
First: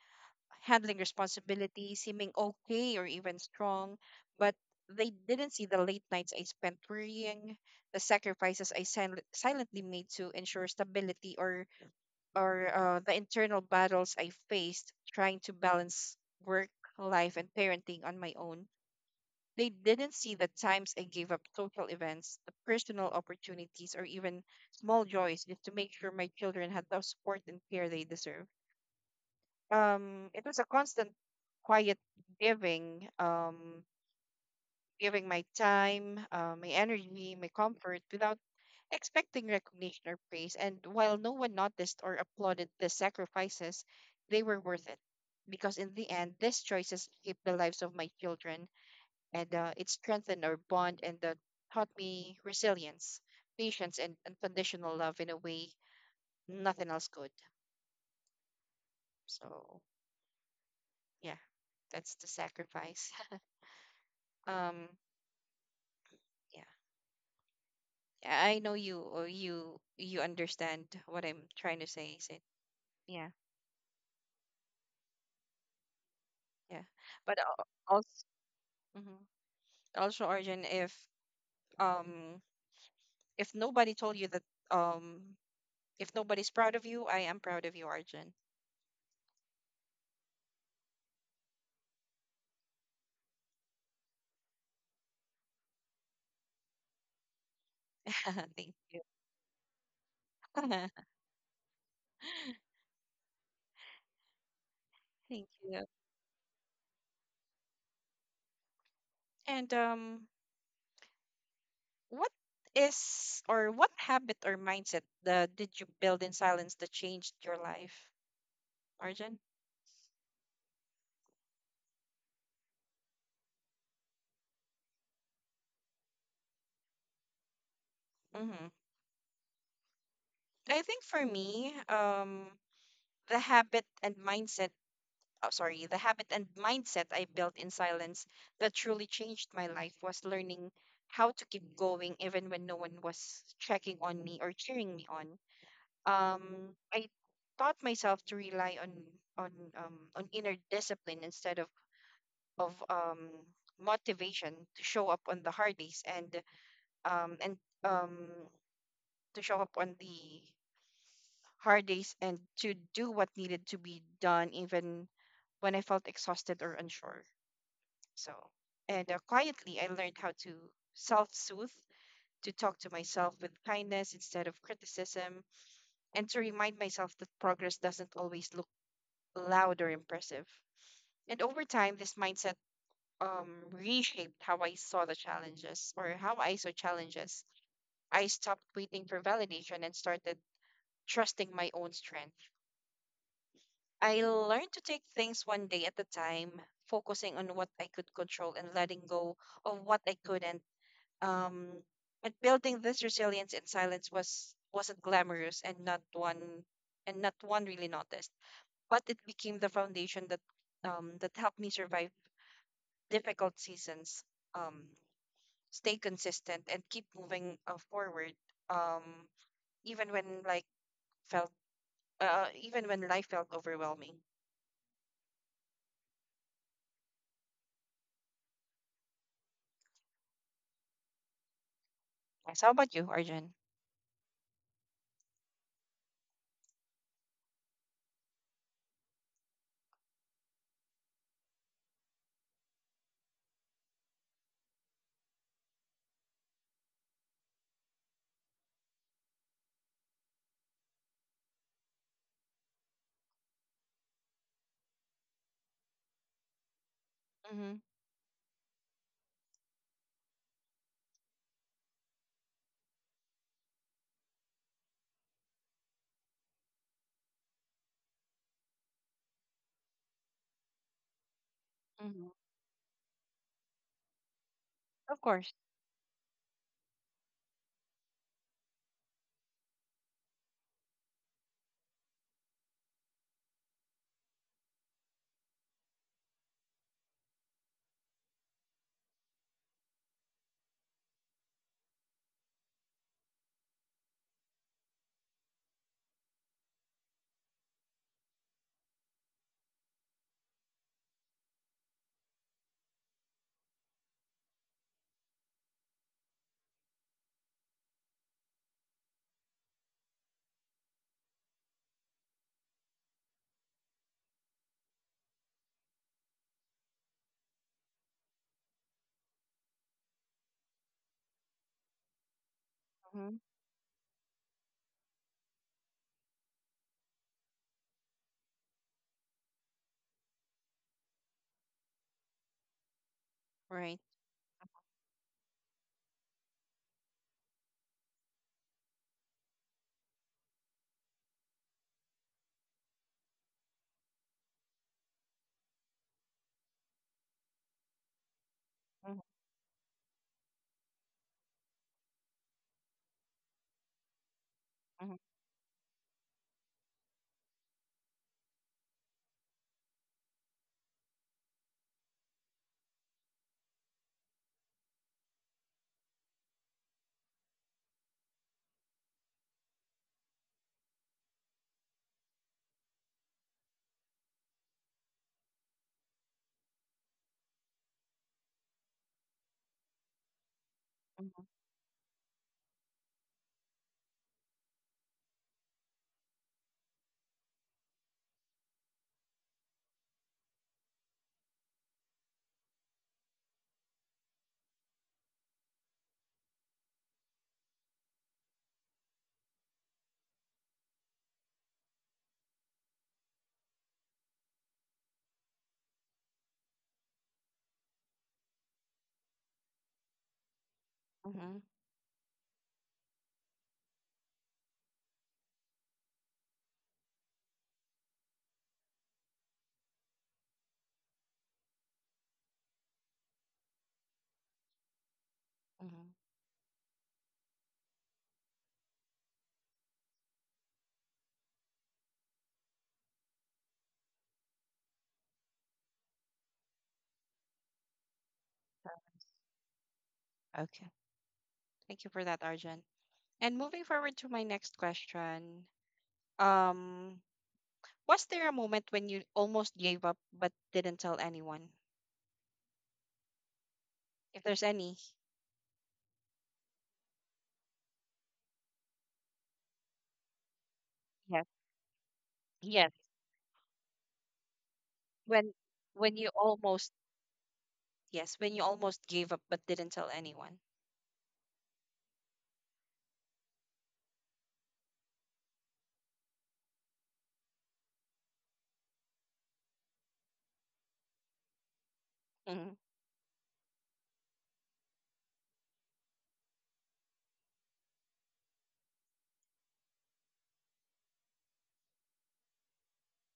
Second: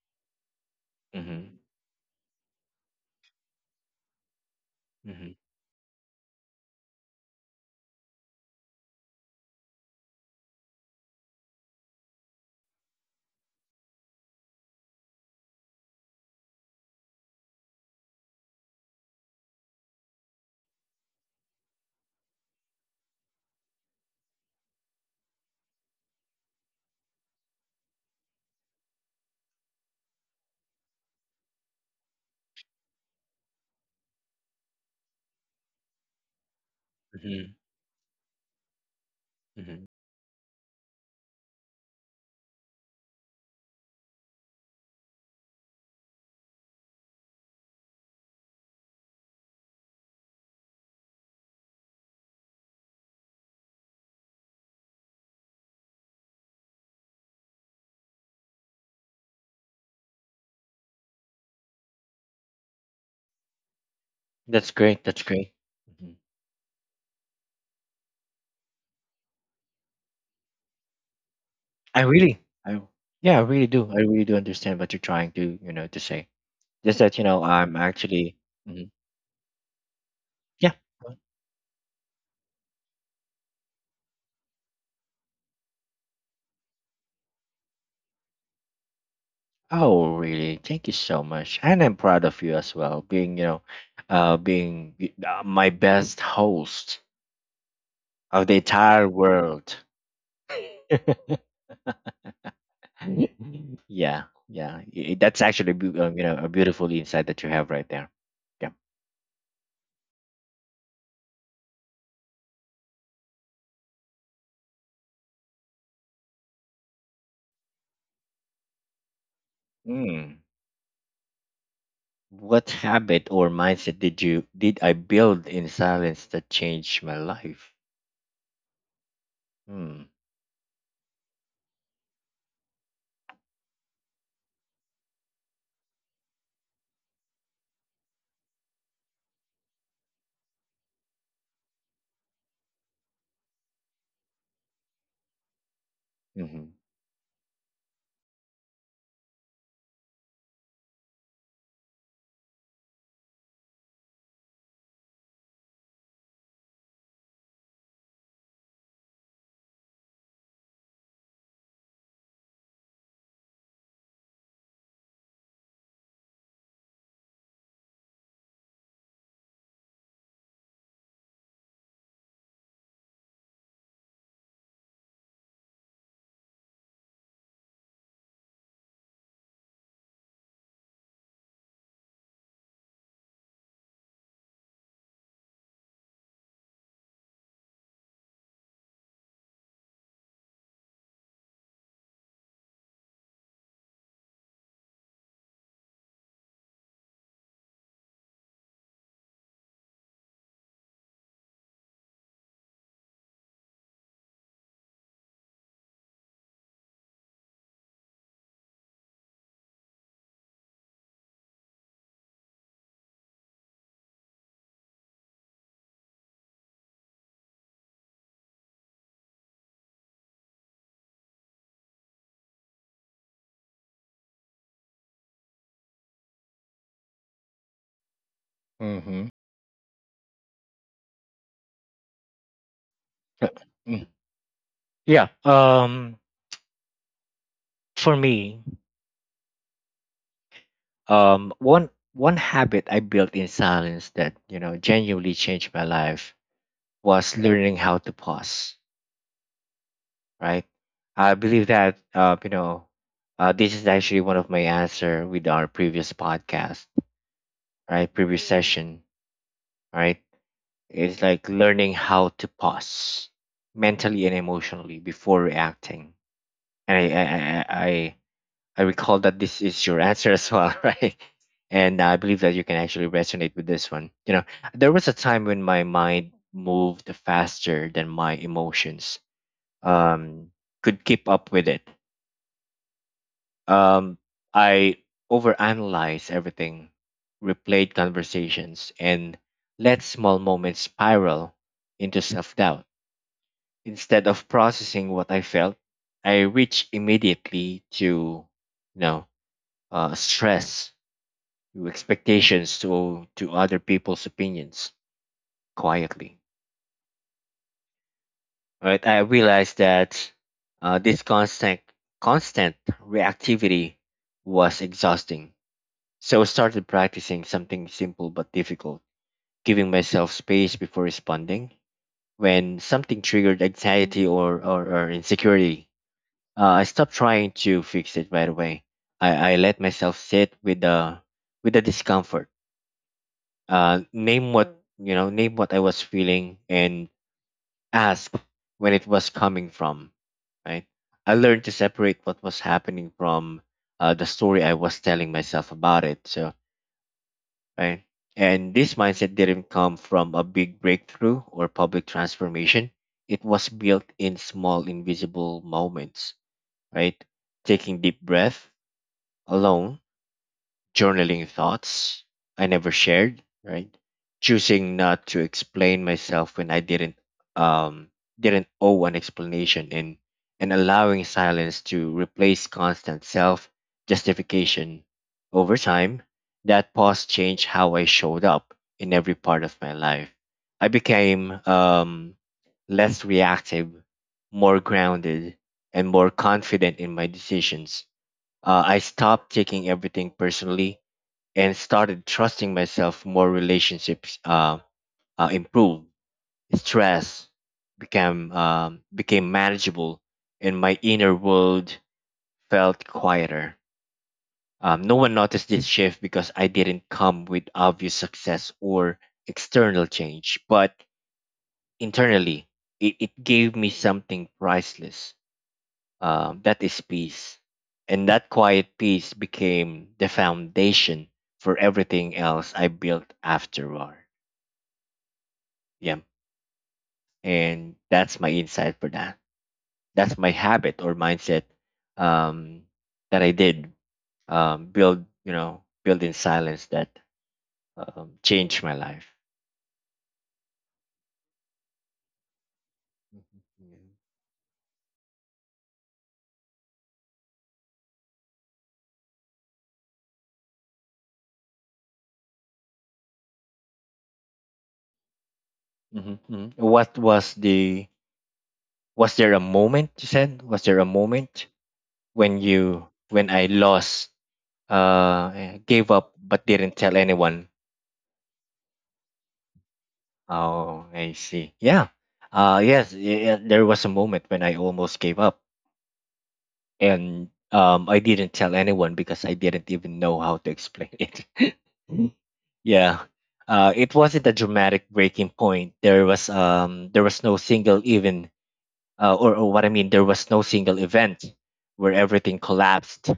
S1: handling
S2: Mhm.
S1: responsibility, seeming okay or even strong, but they
S2: Mhm.
S1: didn't see the late nights I spent worrying, the sacrifices silently made to ensure stability, or the internal battles I faced trying to balance work, life, and parenting on my own. They didn't see the times I gave up social events, the personal opportunities, or even small joys just to make sure my children had the support and care they deserve. It was a constant, quiet giving, giving my time, my energy, my
S2: Mhm.
S1: comfort without expecting
S2: Mhm.
S1: recognition or praise. And while no one noticed or applauded the sacrifices, they were worth it because in the end, these choices shaped the lives of my children and it strengthened our bond and taught me resilience, patience, and unconditional love in a way nothing else could. So yeah, that's the sacrifice.
S2: That's
S1: <laughs> um,
S2: great. That's great. Mhm.
S1: yeah, I know you, or you understand what I'm trying to
S2: I
S1: say. Is
S2: really,
S1: it?
S2: I
S1: Yeah,
S2: Yeah, I really do. I really do understand what you're trying to, you know, to say.
S1: yeah.
S2: Just that you
S1: But
S2: know, I'm
S1: also,
S2: actually, Mhm.
S1: also Arjun,
S2: yeah.
S1: um if nobody told you that, um if nobody's proud of you, I am proud of you, Arjun.
S2: Oh, really? Thank you so much, and I'm proud of you as well. Being, you know, my best host of the
S1: <laughs> Thank you.
S2: entire world.
S1: <laughs>
S2: <laughs> <laughs> yeah, yeah. That's
S1: Thank
S2: actually,
S1: you.
S2: you know, a beautiful insight that you have right there. Yeah.
S1: And what is, or what habit or mindset did you build in silence that changed your life, Arjun?
S2: Mm. What habit or mindset did I build in silence that changed my life?
S1: Mm-hmm.
S2: Hmm.
S1: I think for me, the habit and mindset, the habit and mindset I built in silence that truly changed my life was learning how to keep going even when no one was checking on me or cheering me on.
S2: Mm-hmm.
S1: I taught myself to rely on on inner discipline instead of motivation, to show up on the hard days and um, to show up on the hard days and to do what needed to be done even when I felt exhausted or unsure. So, and quietly, I learned how to self soothe, to talk to myself with kindness instead of criticism, and to remind myself that progress doesn't always look loud or impressive. And over time, this mindset reshaped how I saw the challenges, or how I saw challenges. I stopped waiting for validation and started trusting my own strength. I learned to take things one day at a time, focusing on what I could control and letting go of what I couldn't. Um, and building this resilience in silence was wasn't glamorous and not one really noticed, but it became the foundation that that helped me survive difficult seasons. Um, stay consistent and keep moving forward um even when like felt even when life felt overwhelming.
S2: Mm-hmm.
S1: Yes, how about you,
S2: Uh,
S1: Arjun?
S2: Mm. Yeah. For me, one habit I built in silence that you know genuinely changed my life was learning how to pause. Right. I believe that you know, this is actually one of my answer with our previous podcast,
S1: Mm-hmm.
S2: right? Previous session, right? It's like learning how to pause mentally and emotionally before reacting. And I recall that this is your answer as well, <laughs> right? And I
S1: Mm-hmm.
S2: believe that you can actually resonate with this one. You know, there was a
S1: Of
S2: time
S1: course.
S2: when my mind moved faster than my emotions um, could keep up with it. Um, I overanalyzed everything, replayed conversations, and let small moments spiral into self doubt. Instead of processing what I felt, I reached immediately to know stress, to expectations, to other people's opinions quietly. Right? I realized that this constant reactivity was exhausting. So I started practicing something simple but difficult, giving myself space before responding when something
S1: Mm-hmm.
S2: triggered anxiety or insecurity. I stopped trying to fix it right away. I let myself sit with the discomfort.
S1: Right.
S2: Name what Mm. Name what I was feeling, and ask when it was coming from. Right. I learned to separate what was happening from the story I was telling myself about it. So right. And this
S1: Mm-hmm.
S2: mindset didn't come from a big breakthrough or public transformation. It was built in small,
S1: Mm-hmm.
S2: invisible moments. Right. Taking deep breath alone, journaling thoughts I never shared, right? Choosing not to explain myself when I um didn't owe an explanation and allowing silence to replace constant self justification. Over time, that pause changed how I showed up in every part of my life. I
S1: Mm-hmm.
S2: became less reactive, more grounded, and more confident in my decisions. I stopped taking everything personally and started trusting myself more. Relationships improved, stress became manageable, and my inner world felt quieter. No one noticed this shift because I didn't come with obvious success or external change, but
S1: Mm-hmm.
S2: internally, it gave me something priceless, that is peace. And that quiet peace became the foundation for everything else I built afterward.
S1: Mm-hmm.
S2: Yeah. And that's my insight for that. That's my habit or mindset um, that I did build, you know, build in silence that changed my life.
S1: Okay. Thank you for that, Arjun. And moving forward to my next question. Um, was there a moment when you almost gave up but didn't tell anyone? If there's any.
S2: Mm-hmm. What was the, was there a moment you said? Was there a
S1: Yes.
S2: moment when
S1: Yes.
S2: you, when I lost
S1: When
S2: gave
S1: when you
S2: up but
S1: almost.
S2: didn't tell anyone?
S1: Yes, when you almost gave up but didn't tell anyone.
S2: Oh, I see. Yeah, there was a moment when I almost gave up and I didn't tell anyone because I didn't even know how to explain it. <laughs>
S1: Mm-hmm.
S2: Yeah. It wasn't a dramatic breaking point. There was no single even or what I mean there was no single event where everything collapsed.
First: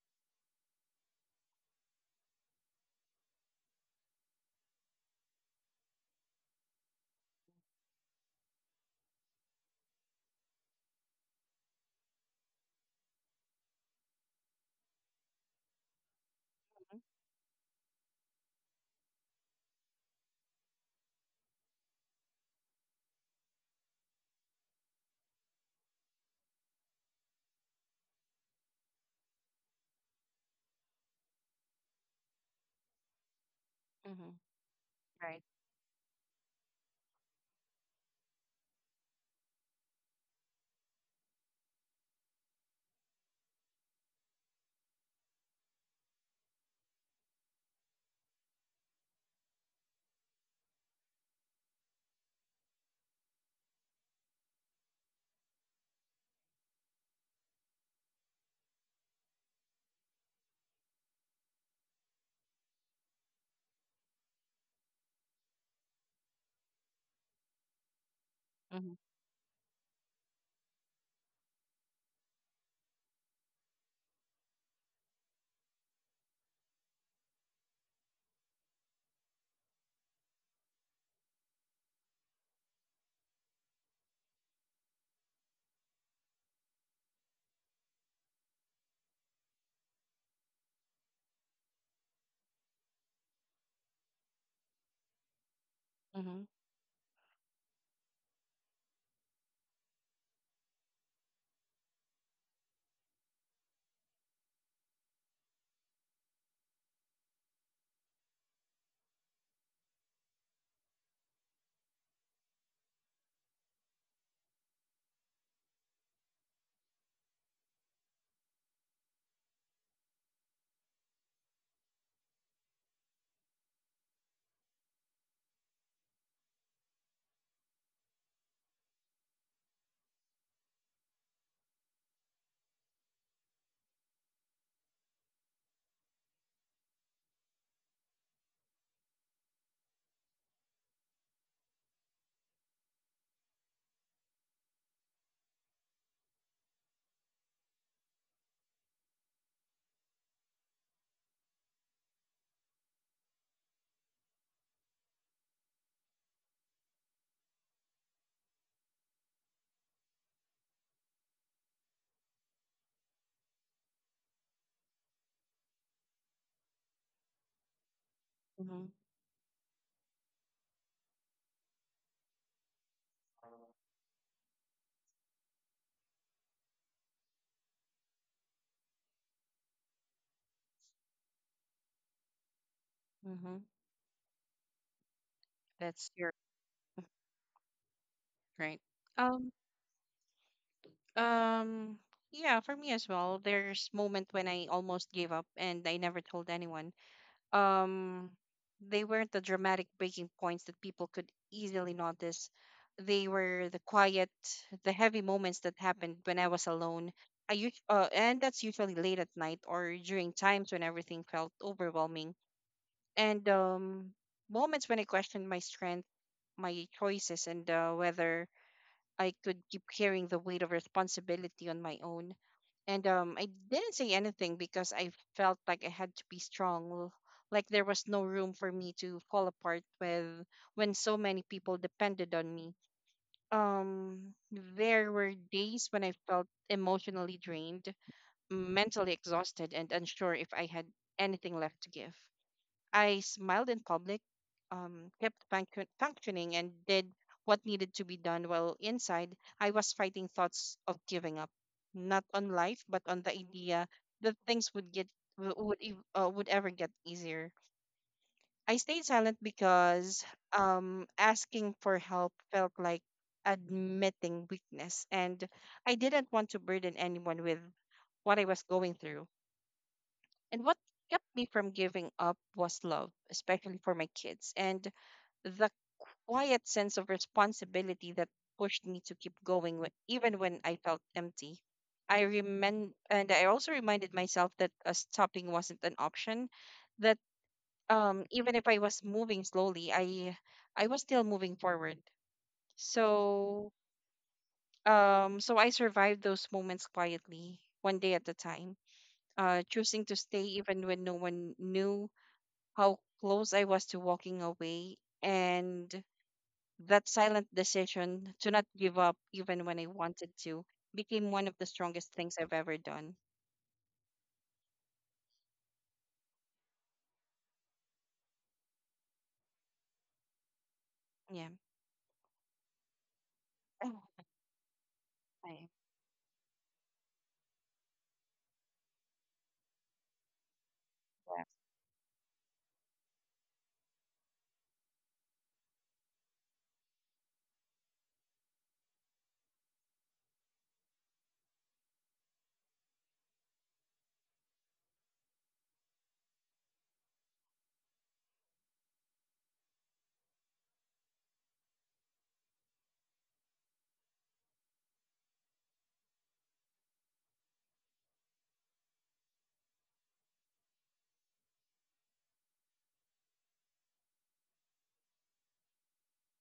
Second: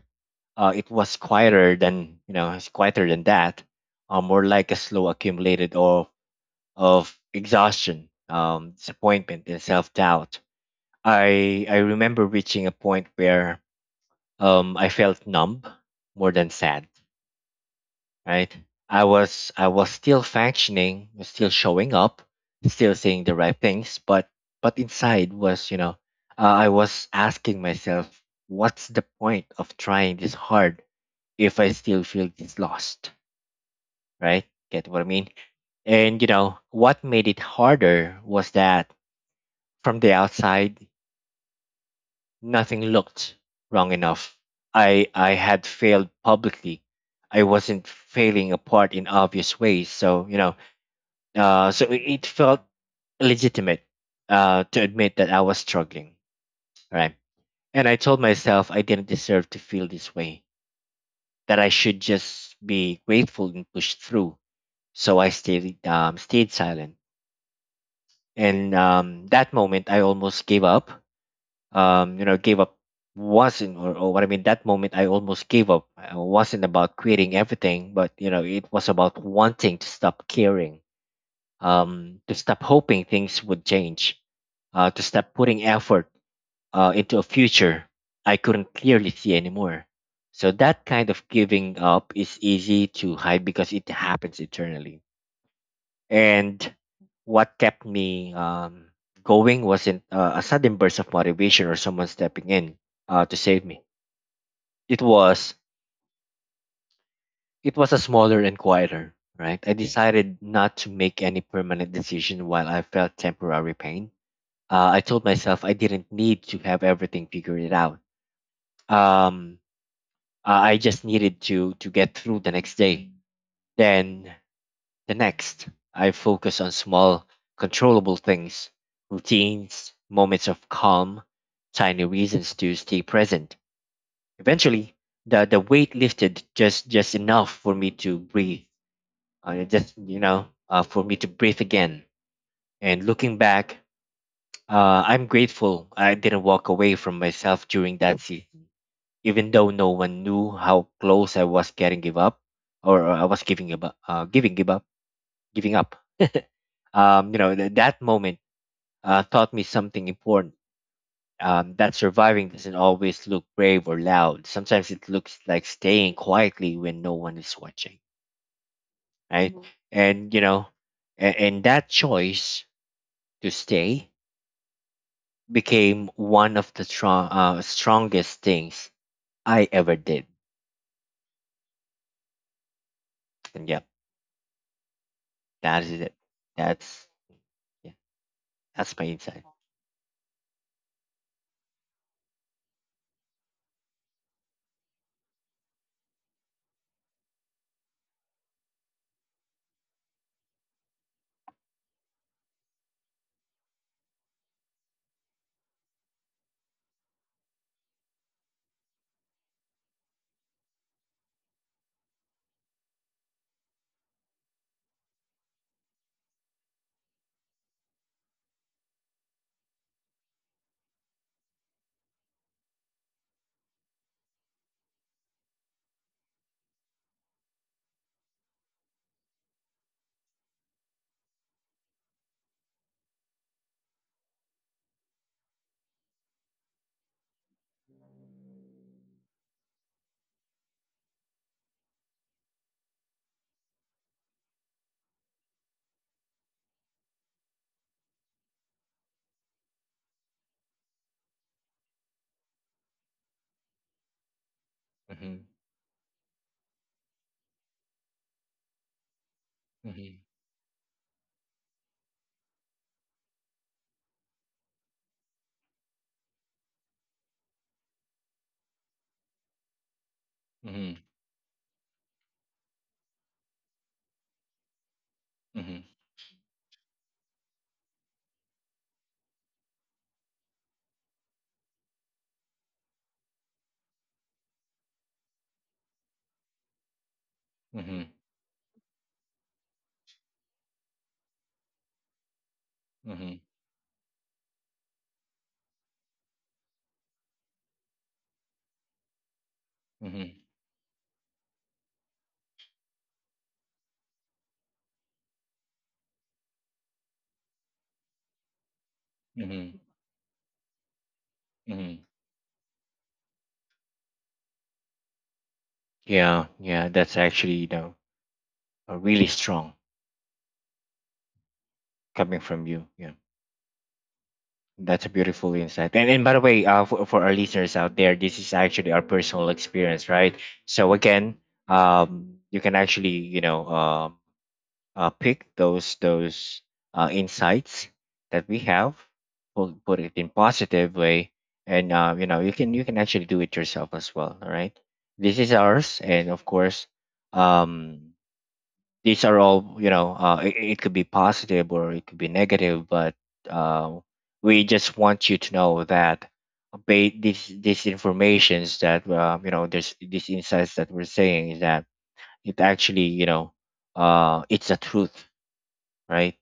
S2: It was quieter than you know, it's quieter than that. More like a slow accumulated of exhaustion, disappointment, and self doubt. I remember reaching a point where I felt numb more than sad. Right, I was still functioning, was still showing up, still saying the right things, but inside was you know I was asking myself, what's the point of trying this hard if I still feel this lost,
S1: Mm-hmm.
S2: right? Get what I mean?
S1: Right.
S2: And you know, what made it harder was that from the outside, nothing looked wrong enough. I had failed publicly. I wasn't failing apart in obvious ways. So, you know, it it felt legitimate to admit that I was struggling, right? And I told myself I didn't deserve to feel this way, that I should just be grateful and push through. So I stayed silent. And
S1: Mm-hmm.
S2: that moment, I almost gave up. You know, gave up wasn't or what I mean. That moment, I almost gave up. It wasn't about quitting everything, but you know, it was about wanting to stop caring, to stop hoping things would change, to stop putting effort into a future I couldn't clearly see anymore. So that kind of giving up is easy to hide because it happens eternally.
S1: Mm-hmm.
S2: And what kept me going wasn't a sudden burst of motivation or someone stepping in to save me. It was a smaller and quieter. Right, I decided not to make any permanent decision while I felt temporary pain. I told myself I didn't need to have everything figured out. Um, I just needed to get through the next day. Then the next, I focus on small, controllable things, routines, moments of calm, tiny reasons to stay present. Eventually, the weight lifted just enough for me to breathe. For me to breathe again. And looking back, I'm grateful I didn't walk away from myself during that season, even though no one knew how close I was getting give up, or I was giving up, giving give up, giving up you know, that moment taught me something important, that surviving doesn't always look brave or loud. Sometimes it looks like staying quietly when no one is watching,
S1: Mm-hmm.
S2: right? Mhm. And, you know, and that choice to stay became one of strongest things I ever did.
S1: Mm-hmm.
S2: And yep, that is
S1: That's
S2: it.
S1: your,
S2: That's, yeah,
S1: right.
S2: that's my insight.
S1: Um. Um. Yeah, for me as well. There's moment when I almost gave up and I never told anyone. Um, they weren't the dramatic breaking points that people could easily notice. They were the quiet, the heavy moments that happened when I was alone. And that's usually late at night or during times when everything felt overwhelming and moments when I questioned my strength, my choices, and whether I could keep carrying the weight of responsibility on my own. And I didn't say anything because I felt like I had to be strong, like there was no room for me to fall apart with when so many people depended on me. Um, there were days when I felt emotionally drained, mentally exhausted, and unsure if I had anything left to give. I smiled in public, functioning, and did what needed to be done while inside I was fighting thoughts of giving up, not on life, but on the idea that things would get w- would ev- would ever get easier. I stayed silent
S2: Mhm,
S1: because asking for help felt like admitting weakness, and I didn't want to burden anyone with what I was going through. And what
S2: mhm,
S1: kept me from giving up was love, especially for my kids, and the
S2: mhm,
S1: quiet sense of responsibility that pushed me to keep going, even when I felt empty. I remem- and I also reminded myself that stopping wasn't an option, that
S2: mhm,
S1: even if I was moving slowly, I was still moving forward.
S2: mhm,
S1: So so I survived those moments quietly, one day at a time, choosing to
S2: mhm,
S1: stay even when no one knew how close I was to walking away, and that silent decision to not give up even
S2: mhm,
S1: when I wanted to became one of the
S2: mhm.
S1: strongest things I've ever done.
S2: Yeah, yeah, that's actually, you know, really strong
S1: Yeah.
S2: coming from you. Yeah,
S1: Oh,
S2: that's a beautiful
S1: I-
S2: insight. And by the way, for our listeners out there, this is actually our personal experience, right? So again,
S1: yeah.
S2: you can actually you know pick those insights that we have, put it in positive way, and you know you can actually do it yourself as well. All right, this is ours, and of course, um, these are all it could be positive or it could be negative but uh, we just want you to know that these informations that there's these insights that we're saying is that it actually it's a truth, right?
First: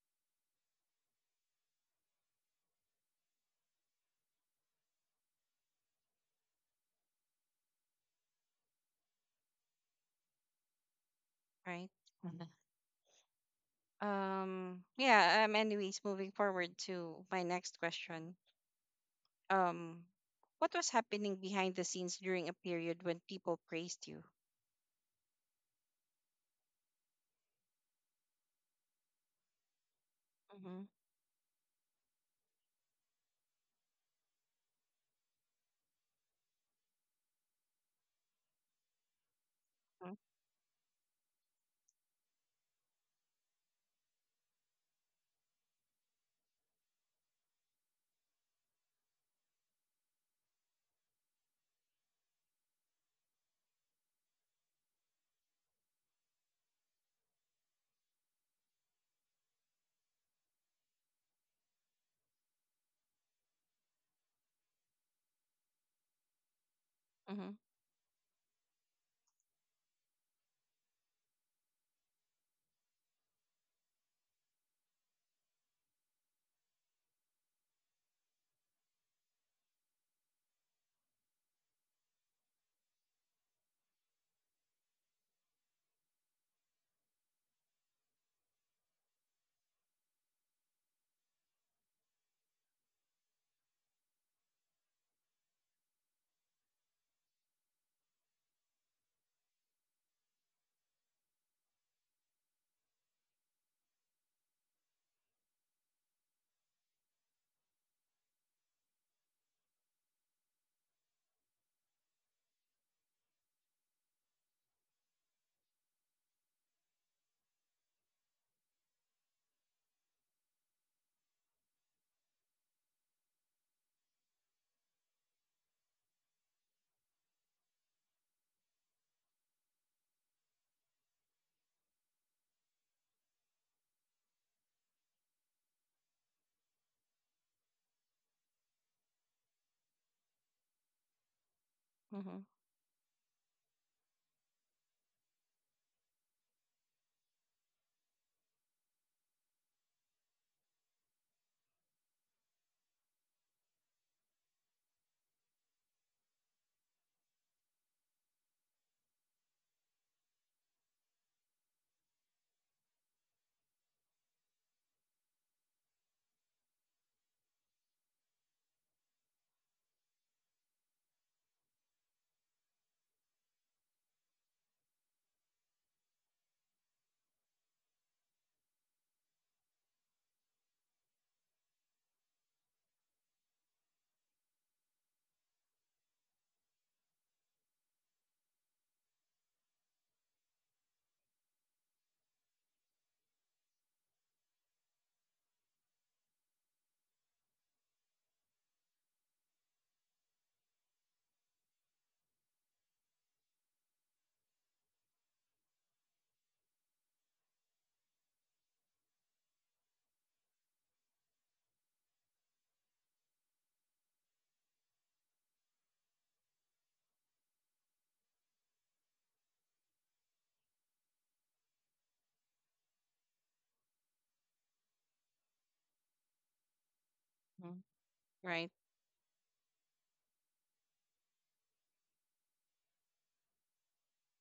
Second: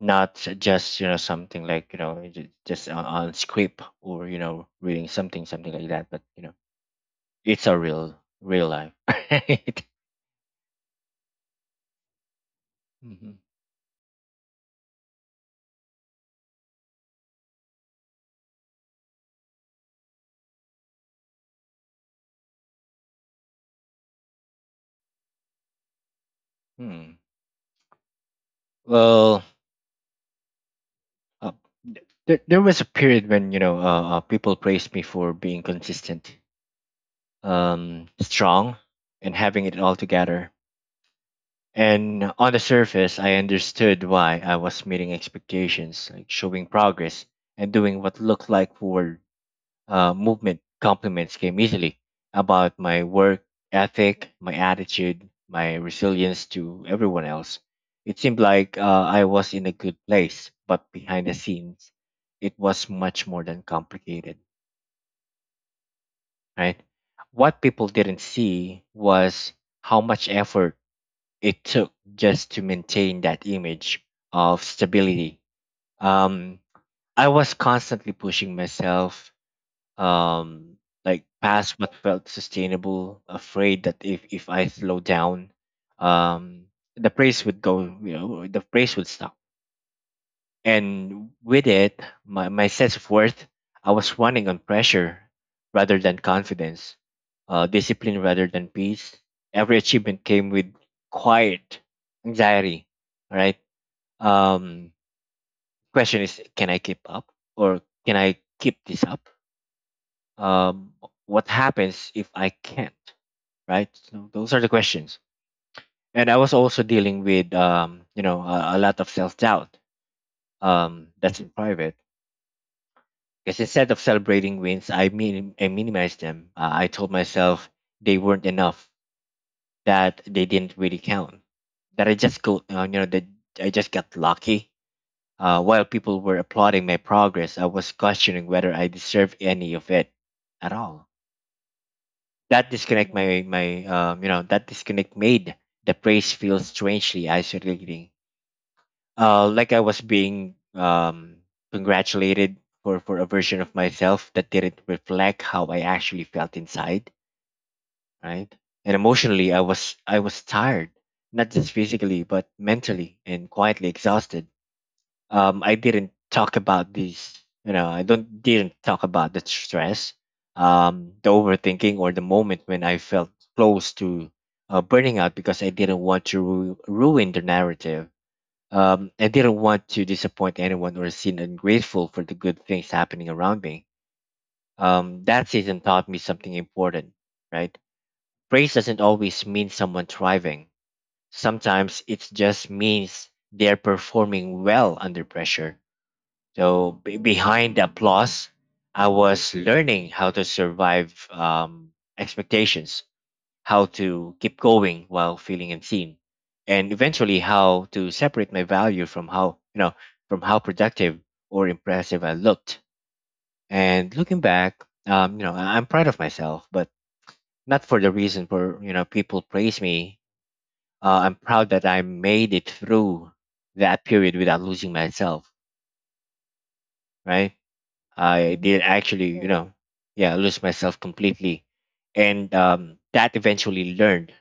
S2: Not just something like just on script or reading something like that but it's a real real life <laughs> right.
S1: Right. Mhm.
S2: Hmm.
S1: Yeah, anyways, moving forward to my next question. Um what was happening behind the scenes during a period when people praised you?
S2: Hmm. Well,
S1: Mm-hmm.
S2: Uh, th- there was a period when people praised me for being consistent, strong, and having it all
S1: Mm-hmm.
S2: together. And on the surface, I understood why I was meeting expectations, like showing progress and doing what looked like forward movement. Compliments came easily about my work ethic, my attitude, my resilience to everyone else. It seemed like I was in a good place, but behind the scenes, it was much more than complicated, right?
S1: Mm-hmm.
S2: What people didn't see was how much effort it took just to maintain that image of stability. Um, I was constantly pushing myself um like past what felt sustainable, afraid that if I slow down um the praise would go, the praise would stop, and with it my sense of worth. I was running on pressure rather than confidence, discipline rather than peace. Every achievement came with quiet anxiety, all right? um Question is, can I keep up, or can I keep this up? um, what happens if I can't? Right. So those are the questions. And I was also dealing with a lot of self doubt. That's in private. Because instead of celebrating wins, I mean I minimized them. I told myself they weren't enough, that they didn't really count, that I just go that I just got lucky. While people were applauding my progress, I was questioning whether I deserved any of it at all.
S1: Mm-hmm.
S2: That disconnect, my that disconnect made the praise feel strangely isolating, like I was being congratulated for a version of myself that didn't reflect how I actually felt inside, right? And emotionally I was tired, not just physically but mentally and quietly exhausted. Um, I didn't talk about these. You know, I don't didn't talk about the stress, the overthinking, or the moment when I felt close to burning out because I didn't want to ruin the narrative. I didn't want to disappoint anyone or seem ungrateful for the good things happening around me. That season taught me something important, right? Praise doesn't always mean someone thriving. Sometimes it just means they're performing well under pressure. So be behind the applause, I was learning how to survive um expectations, how to keep going while feeling unseen, and eventually how to separate my value from how from how productive or impressive I looked. And looking back, I'm proud of myself, but not for the reason for people praise me. I'm proud that I made it through that period without losing myself, right? I
S1: Right.
S2: did actually, yeah, lose myself completely. And that eventually learned,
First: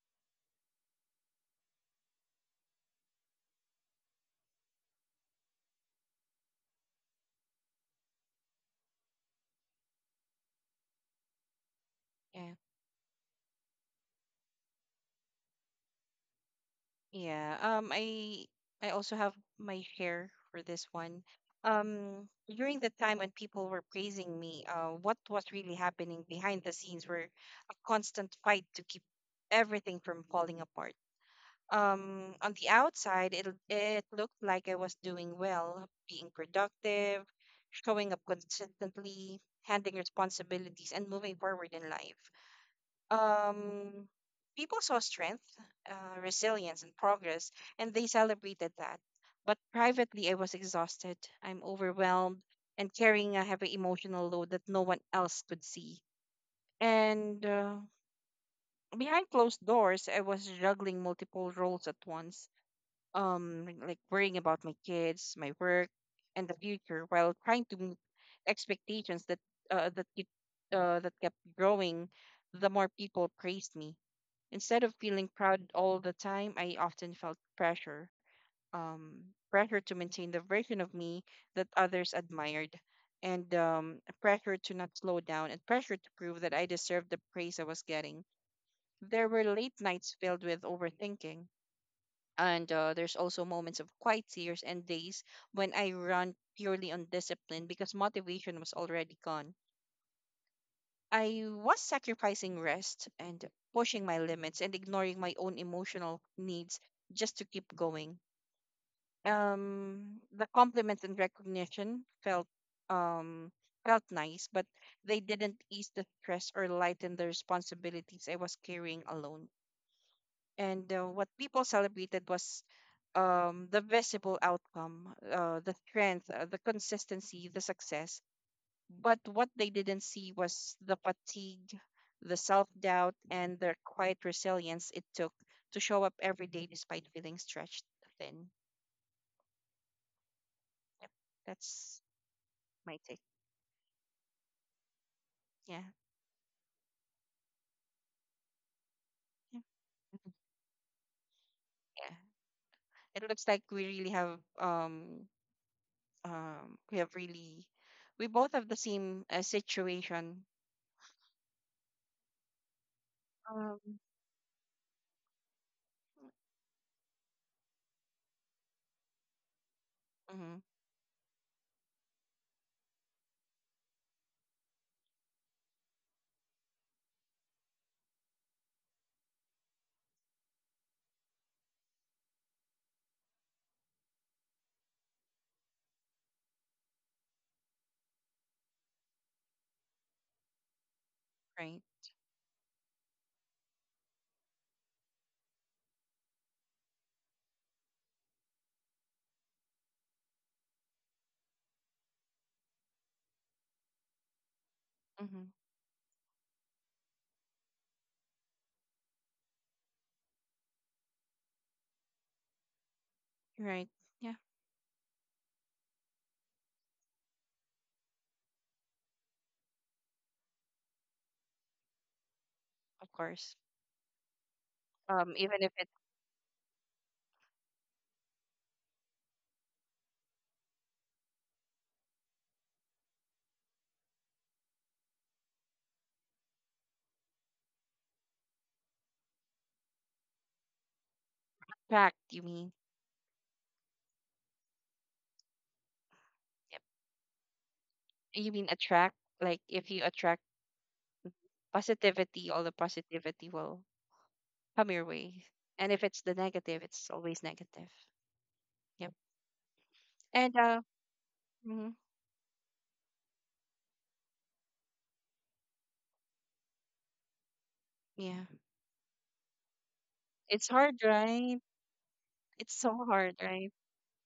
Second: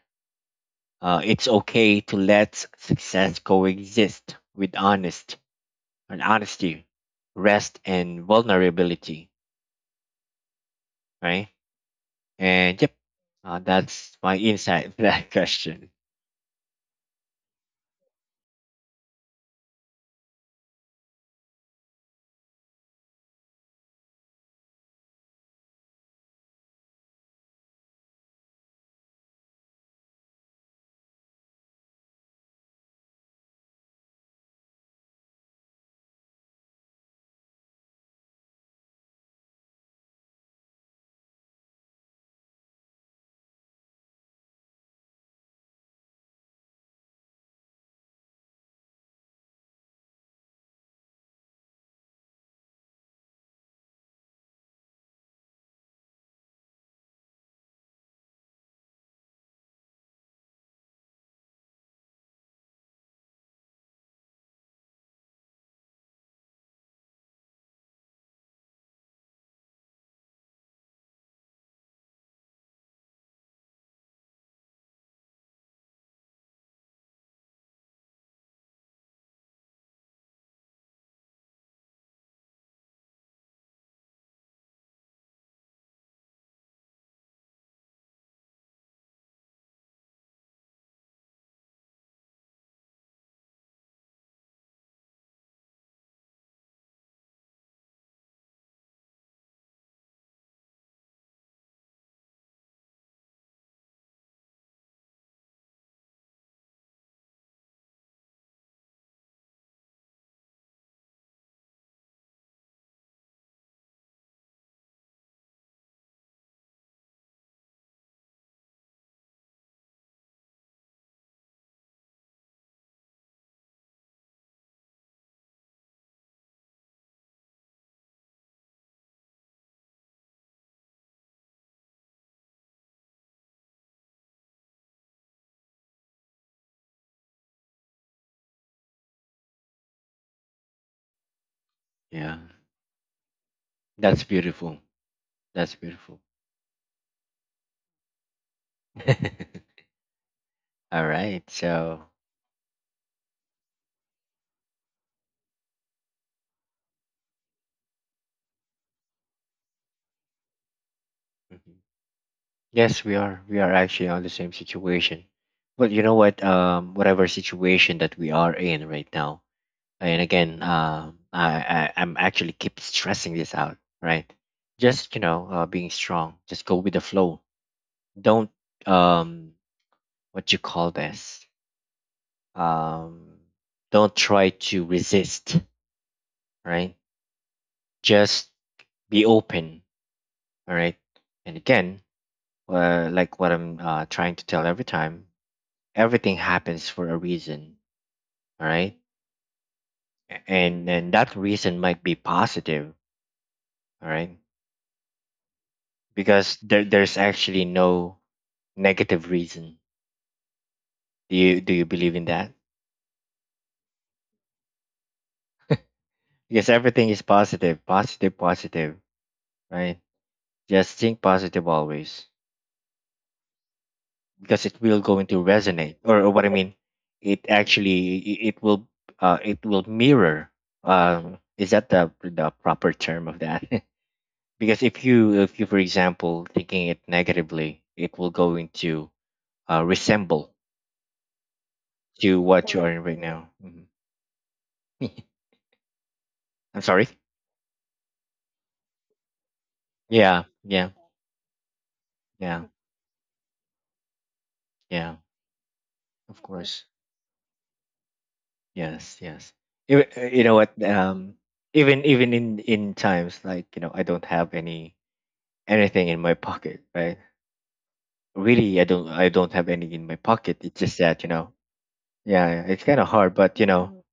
S2: it's okay to let success coexist with honest and honesty, rest and vulnerability, right?
S1: Yeah.
S2: And yep, that's my insight <laughs> for that question.
S1: Yeah. I also have my share for this one. During the time when people were praising me, what was really happening behind the scenes were a constant fight to keep everything from falling apart. On the outside it looked like I was doing well, being productive, showing up consistently, handling responsibilities and moving forward in life. um, people saw strength, resilience, and progress, and they celebrated that. But privately, I was exhausted. I'm overwhelmed and carrying a heavy emotional load that no one else could see. And behind closed doors, I was juggling multiple roles at once, like worrying about my kids, my work, and the future, while trying to meet expectations that uh, that keep, that kept growing. The more people praised me, instead of feeling proud all the time, I often felt pressure, um, pressure to maintain the version of me that others admired, and pressure to not slow down, and pressure to prove that I deserved the praise I was getting. There were late nights filled with overthinking, and there's also moments of quiet tears and days when I ran purely on discipline because motivation was already gone. I was sacrificing rest and pushing my limits and ignoring my own emotional needs just to keep going. The compliment and recognition um felt nice, but they didn't ease the stress or lighten the responsibilities I was carrying alone. And what people celebrated was the visible outcome, the strength, the consistency, the success, but what they didn't see was the fatigue, the self doubt, and the quiet resilience it took to show up every day despite feeling stretched thin. Yep, that's
S2: Yeah,
S1: my take.
S2: that's beautiful.
S1: Yeah.
S2: That's beautiful.
S1: Yeah.
S2: <laughs>
S1: Mhm.
S2: All right,
S1: Yeah.
S2: so.
S1: It looks like we really have we have really, we both have the same situation.
S2: Mhm. Yes, we are. We are
S1: Um,
S2: actually on the same situation. But you know what? Whatever situation that we are in right now, and
S1: mhm,
S2: again, I I'm actually keep stressing this out, right? Just you know, being strong. Just go with the flow. Don't um, what you call this? Um, don't try to resist, right? Just be open, all right? And
S1: right.
S2: again, like what I'm trying to tell every time, everything happens for a reason, all right? And that reason might be positive, all right?
S1: Mhm.
S2: Because there's actually no negative reason. Do you believe in that?
S1: Right. Yeah,
S2: Because everything is positive, positive, positive, right? Just think positive always,
S1: of course.
S2: because it will going to
S1: Even if it's,
S2: resonate or what I mean, it actually it will mirror. Um, is that the proper term of that? <laughs> Because if you for example thinking it negatively, it will go into resemble
S1: attract, you
S2: to
S1: mean?
S2: what you are in right now. Mhm. <laughs>
S1: Yep.
S2: I'm sorry.
S1: You mean attract, like if you attract
S2: Yeah, yeah.
S1: positivity, all the
S2: Yeah,
S1: positivity will come your
S2: yeah.
S1: way. And if it's the
S2: Of
S1: negative,
S2: course.
S1: it's always negative. Yep.
S2: Yes, yes. You
S1: And
S2: you know what um,
S1: mhm,
S2: even in times like you know, I don't have any anything in my pocket, right?
S1: yeah,
S2: Really, I don't have any in my
S1: it's
S2: pocket. It's
S1: hard,
S2: just that you
S1: right?
S2: know,
S1: It's
S2: yeah,
S1: so
S2: it's kind of
S1: hard,
S2: hard, but
S1: right?
S2: you know,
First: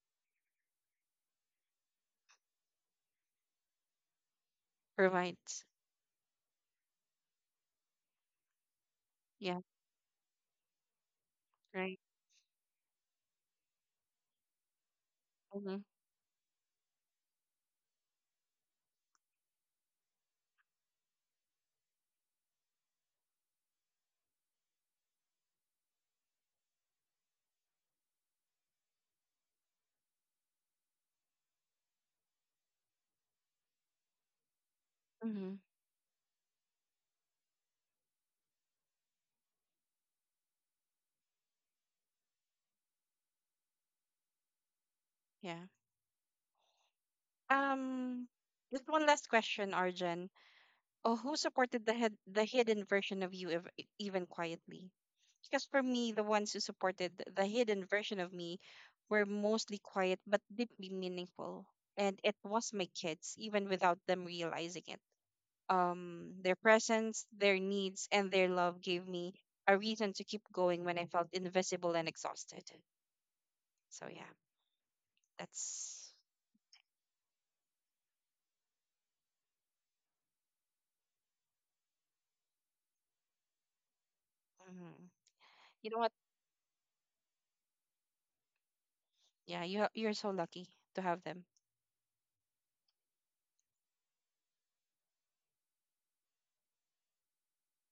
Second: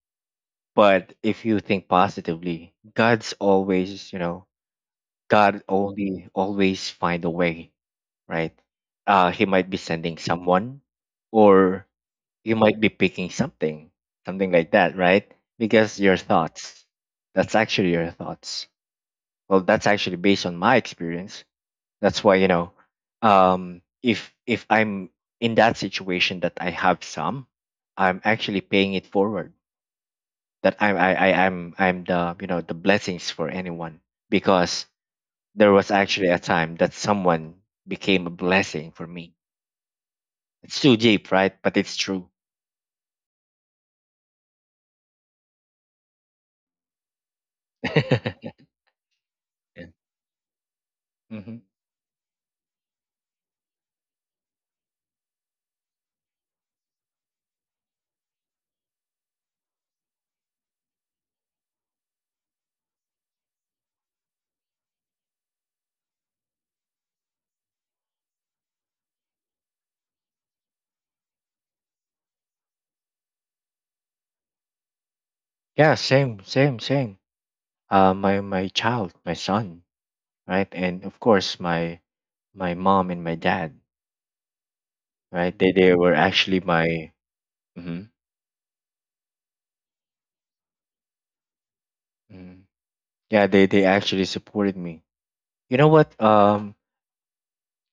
S2: but if you think positively, god's always, you know, God
S1: Right.
S2: only always find a way, right? He
S1: Yeah.
S2: might be sending someone, or
S1: Right.
S2: you might be picking something, something like that, right?
S1: Mm-hmm.
S2: Because your thoughts, that's actually your thoughts. Well, that's actually based on my experience. That's why you know, if I'm in that situation that I have some, I'm actually paying it forward. That I'm I'm the you know the blessings for anyone because
S1: Mm-hmm.
S2: there was actually a time that someone became a blessing for me. It's too deep, right? But it's true.
S1: Yeah. Um,
S2: <laughs> Yeah.
S1: just one last question, Arjun. Oh, who
S2: Hmm.
S1: supported the hidden version of you, even quietly? Because for me the ones who supported the hidden version of me were mostly quiet but deeply meaningful, and it was my kids, even without them realizing it. Their presence, their needs and their love gave me a reason to keep going when I felt invisible and exhausted. So yeah,
S2: Yeah,
S1: that's,
S2: same, same, same. My child, my son, right, and of course my mom and my dad,
S1: mhm.
S2: right.
S1: You
S2: They
S1: know what,
S2: were actually my. Mhm,
S1: yeah, you you're so lucky to have them,
S2: mhm. Yeah, they actually supported me. You know what?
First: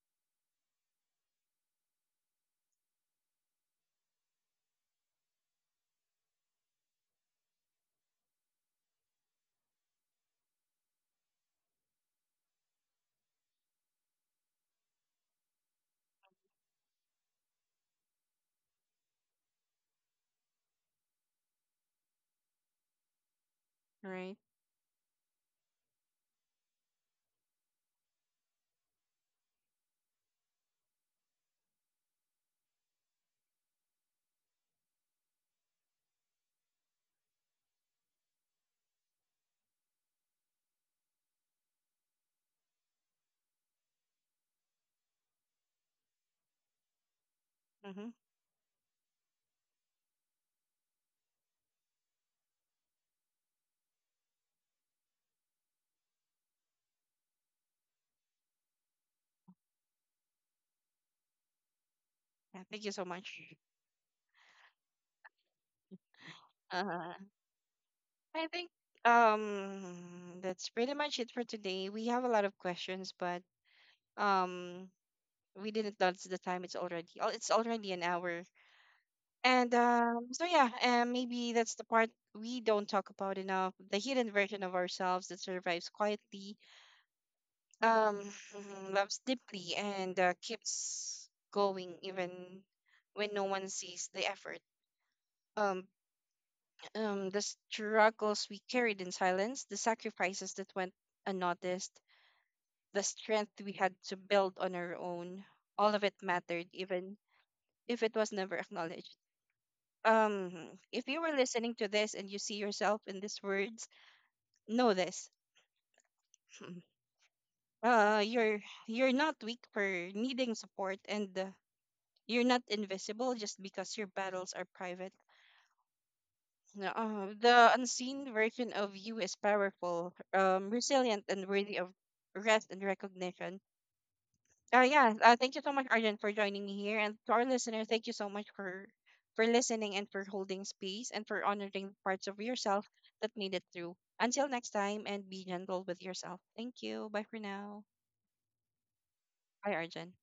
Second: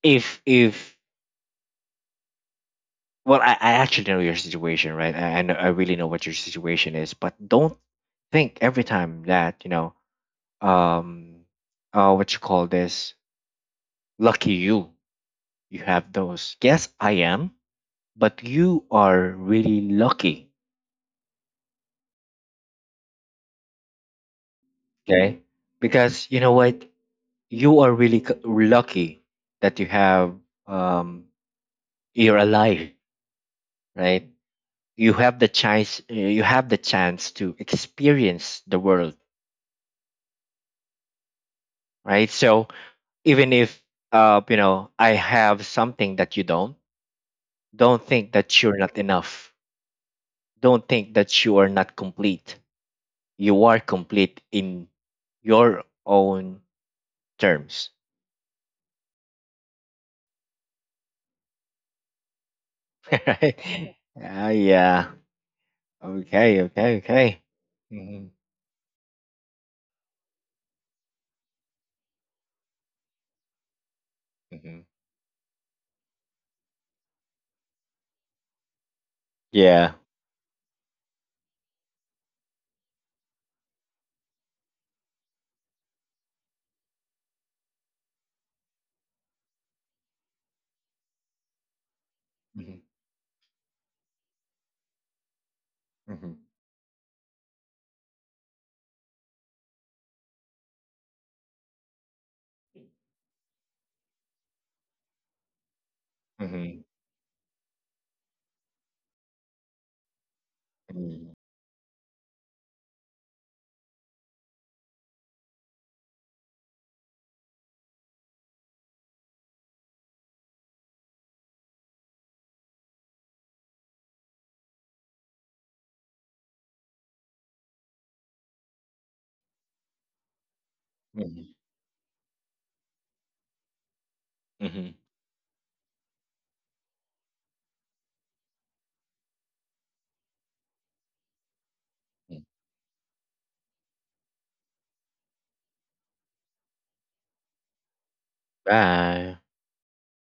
S2: If well, I actually know your situation, right? Know, I really know what your situation is, but don't think every time that you know um what you call this, lucky you, you have those, yes I am, but you are really lucky.
S1: right.
S2: Okay, because you know what, you are really lucky that you have um, you're alive, right? You have the chance you have the chance to experience the world, right? So even if you know, I have something that you don't
S1: Mm-hmm.
S2: think that you're not enough. Don't think that you are not complete. You are complete in your own terms.
S1: Yeah, thank you so
S2: <laughs>
S1: much.
S2: Right? Ah, yeah. Okay. Okay.
S1: <laughs>
S2: Okay. Hmm.
S1: I think that's pretty much it for today. We have a lot of questions, but
S2: Hmm.
S1: um we didn't notice the time. It's already, oh, it's already an hour. And
S2: Yeah.
S1: so yeah, and maybe that's the part we don't talk about enough. The hidden version of ourselves that survives quietly, um <laughs> mhm, loves deeply and keeps going even
S2: Hmm.
S1: when no one sees the effort. Um,
S2: Hmm.
S1: the struggles we carried in silence, the sacrifices that went unnoticed, the strength we had to build on our own, all of it mattered,
S2: Hmm.
S1: even if it was never acknowledged. Um, if you were listening to this and you see yourself in these words, know this: <laughs> uh, you're you're not weak for needing support, and you're not invisible just because your battles are private. No. The unseen version of you is powerful, resilient, and worthy of rest and recognition.
S2: Hmm. Hmm.
S1: Yeah, thank you so much, Arjun, for joining me here. And to our listener, thank you so much for listening and for holding space and for honoring parts of yourself that made it through. Until next time, and be gentle with yourself. Thank you. Bye for now.
S2: Bye.
S1: Bye, Arjun.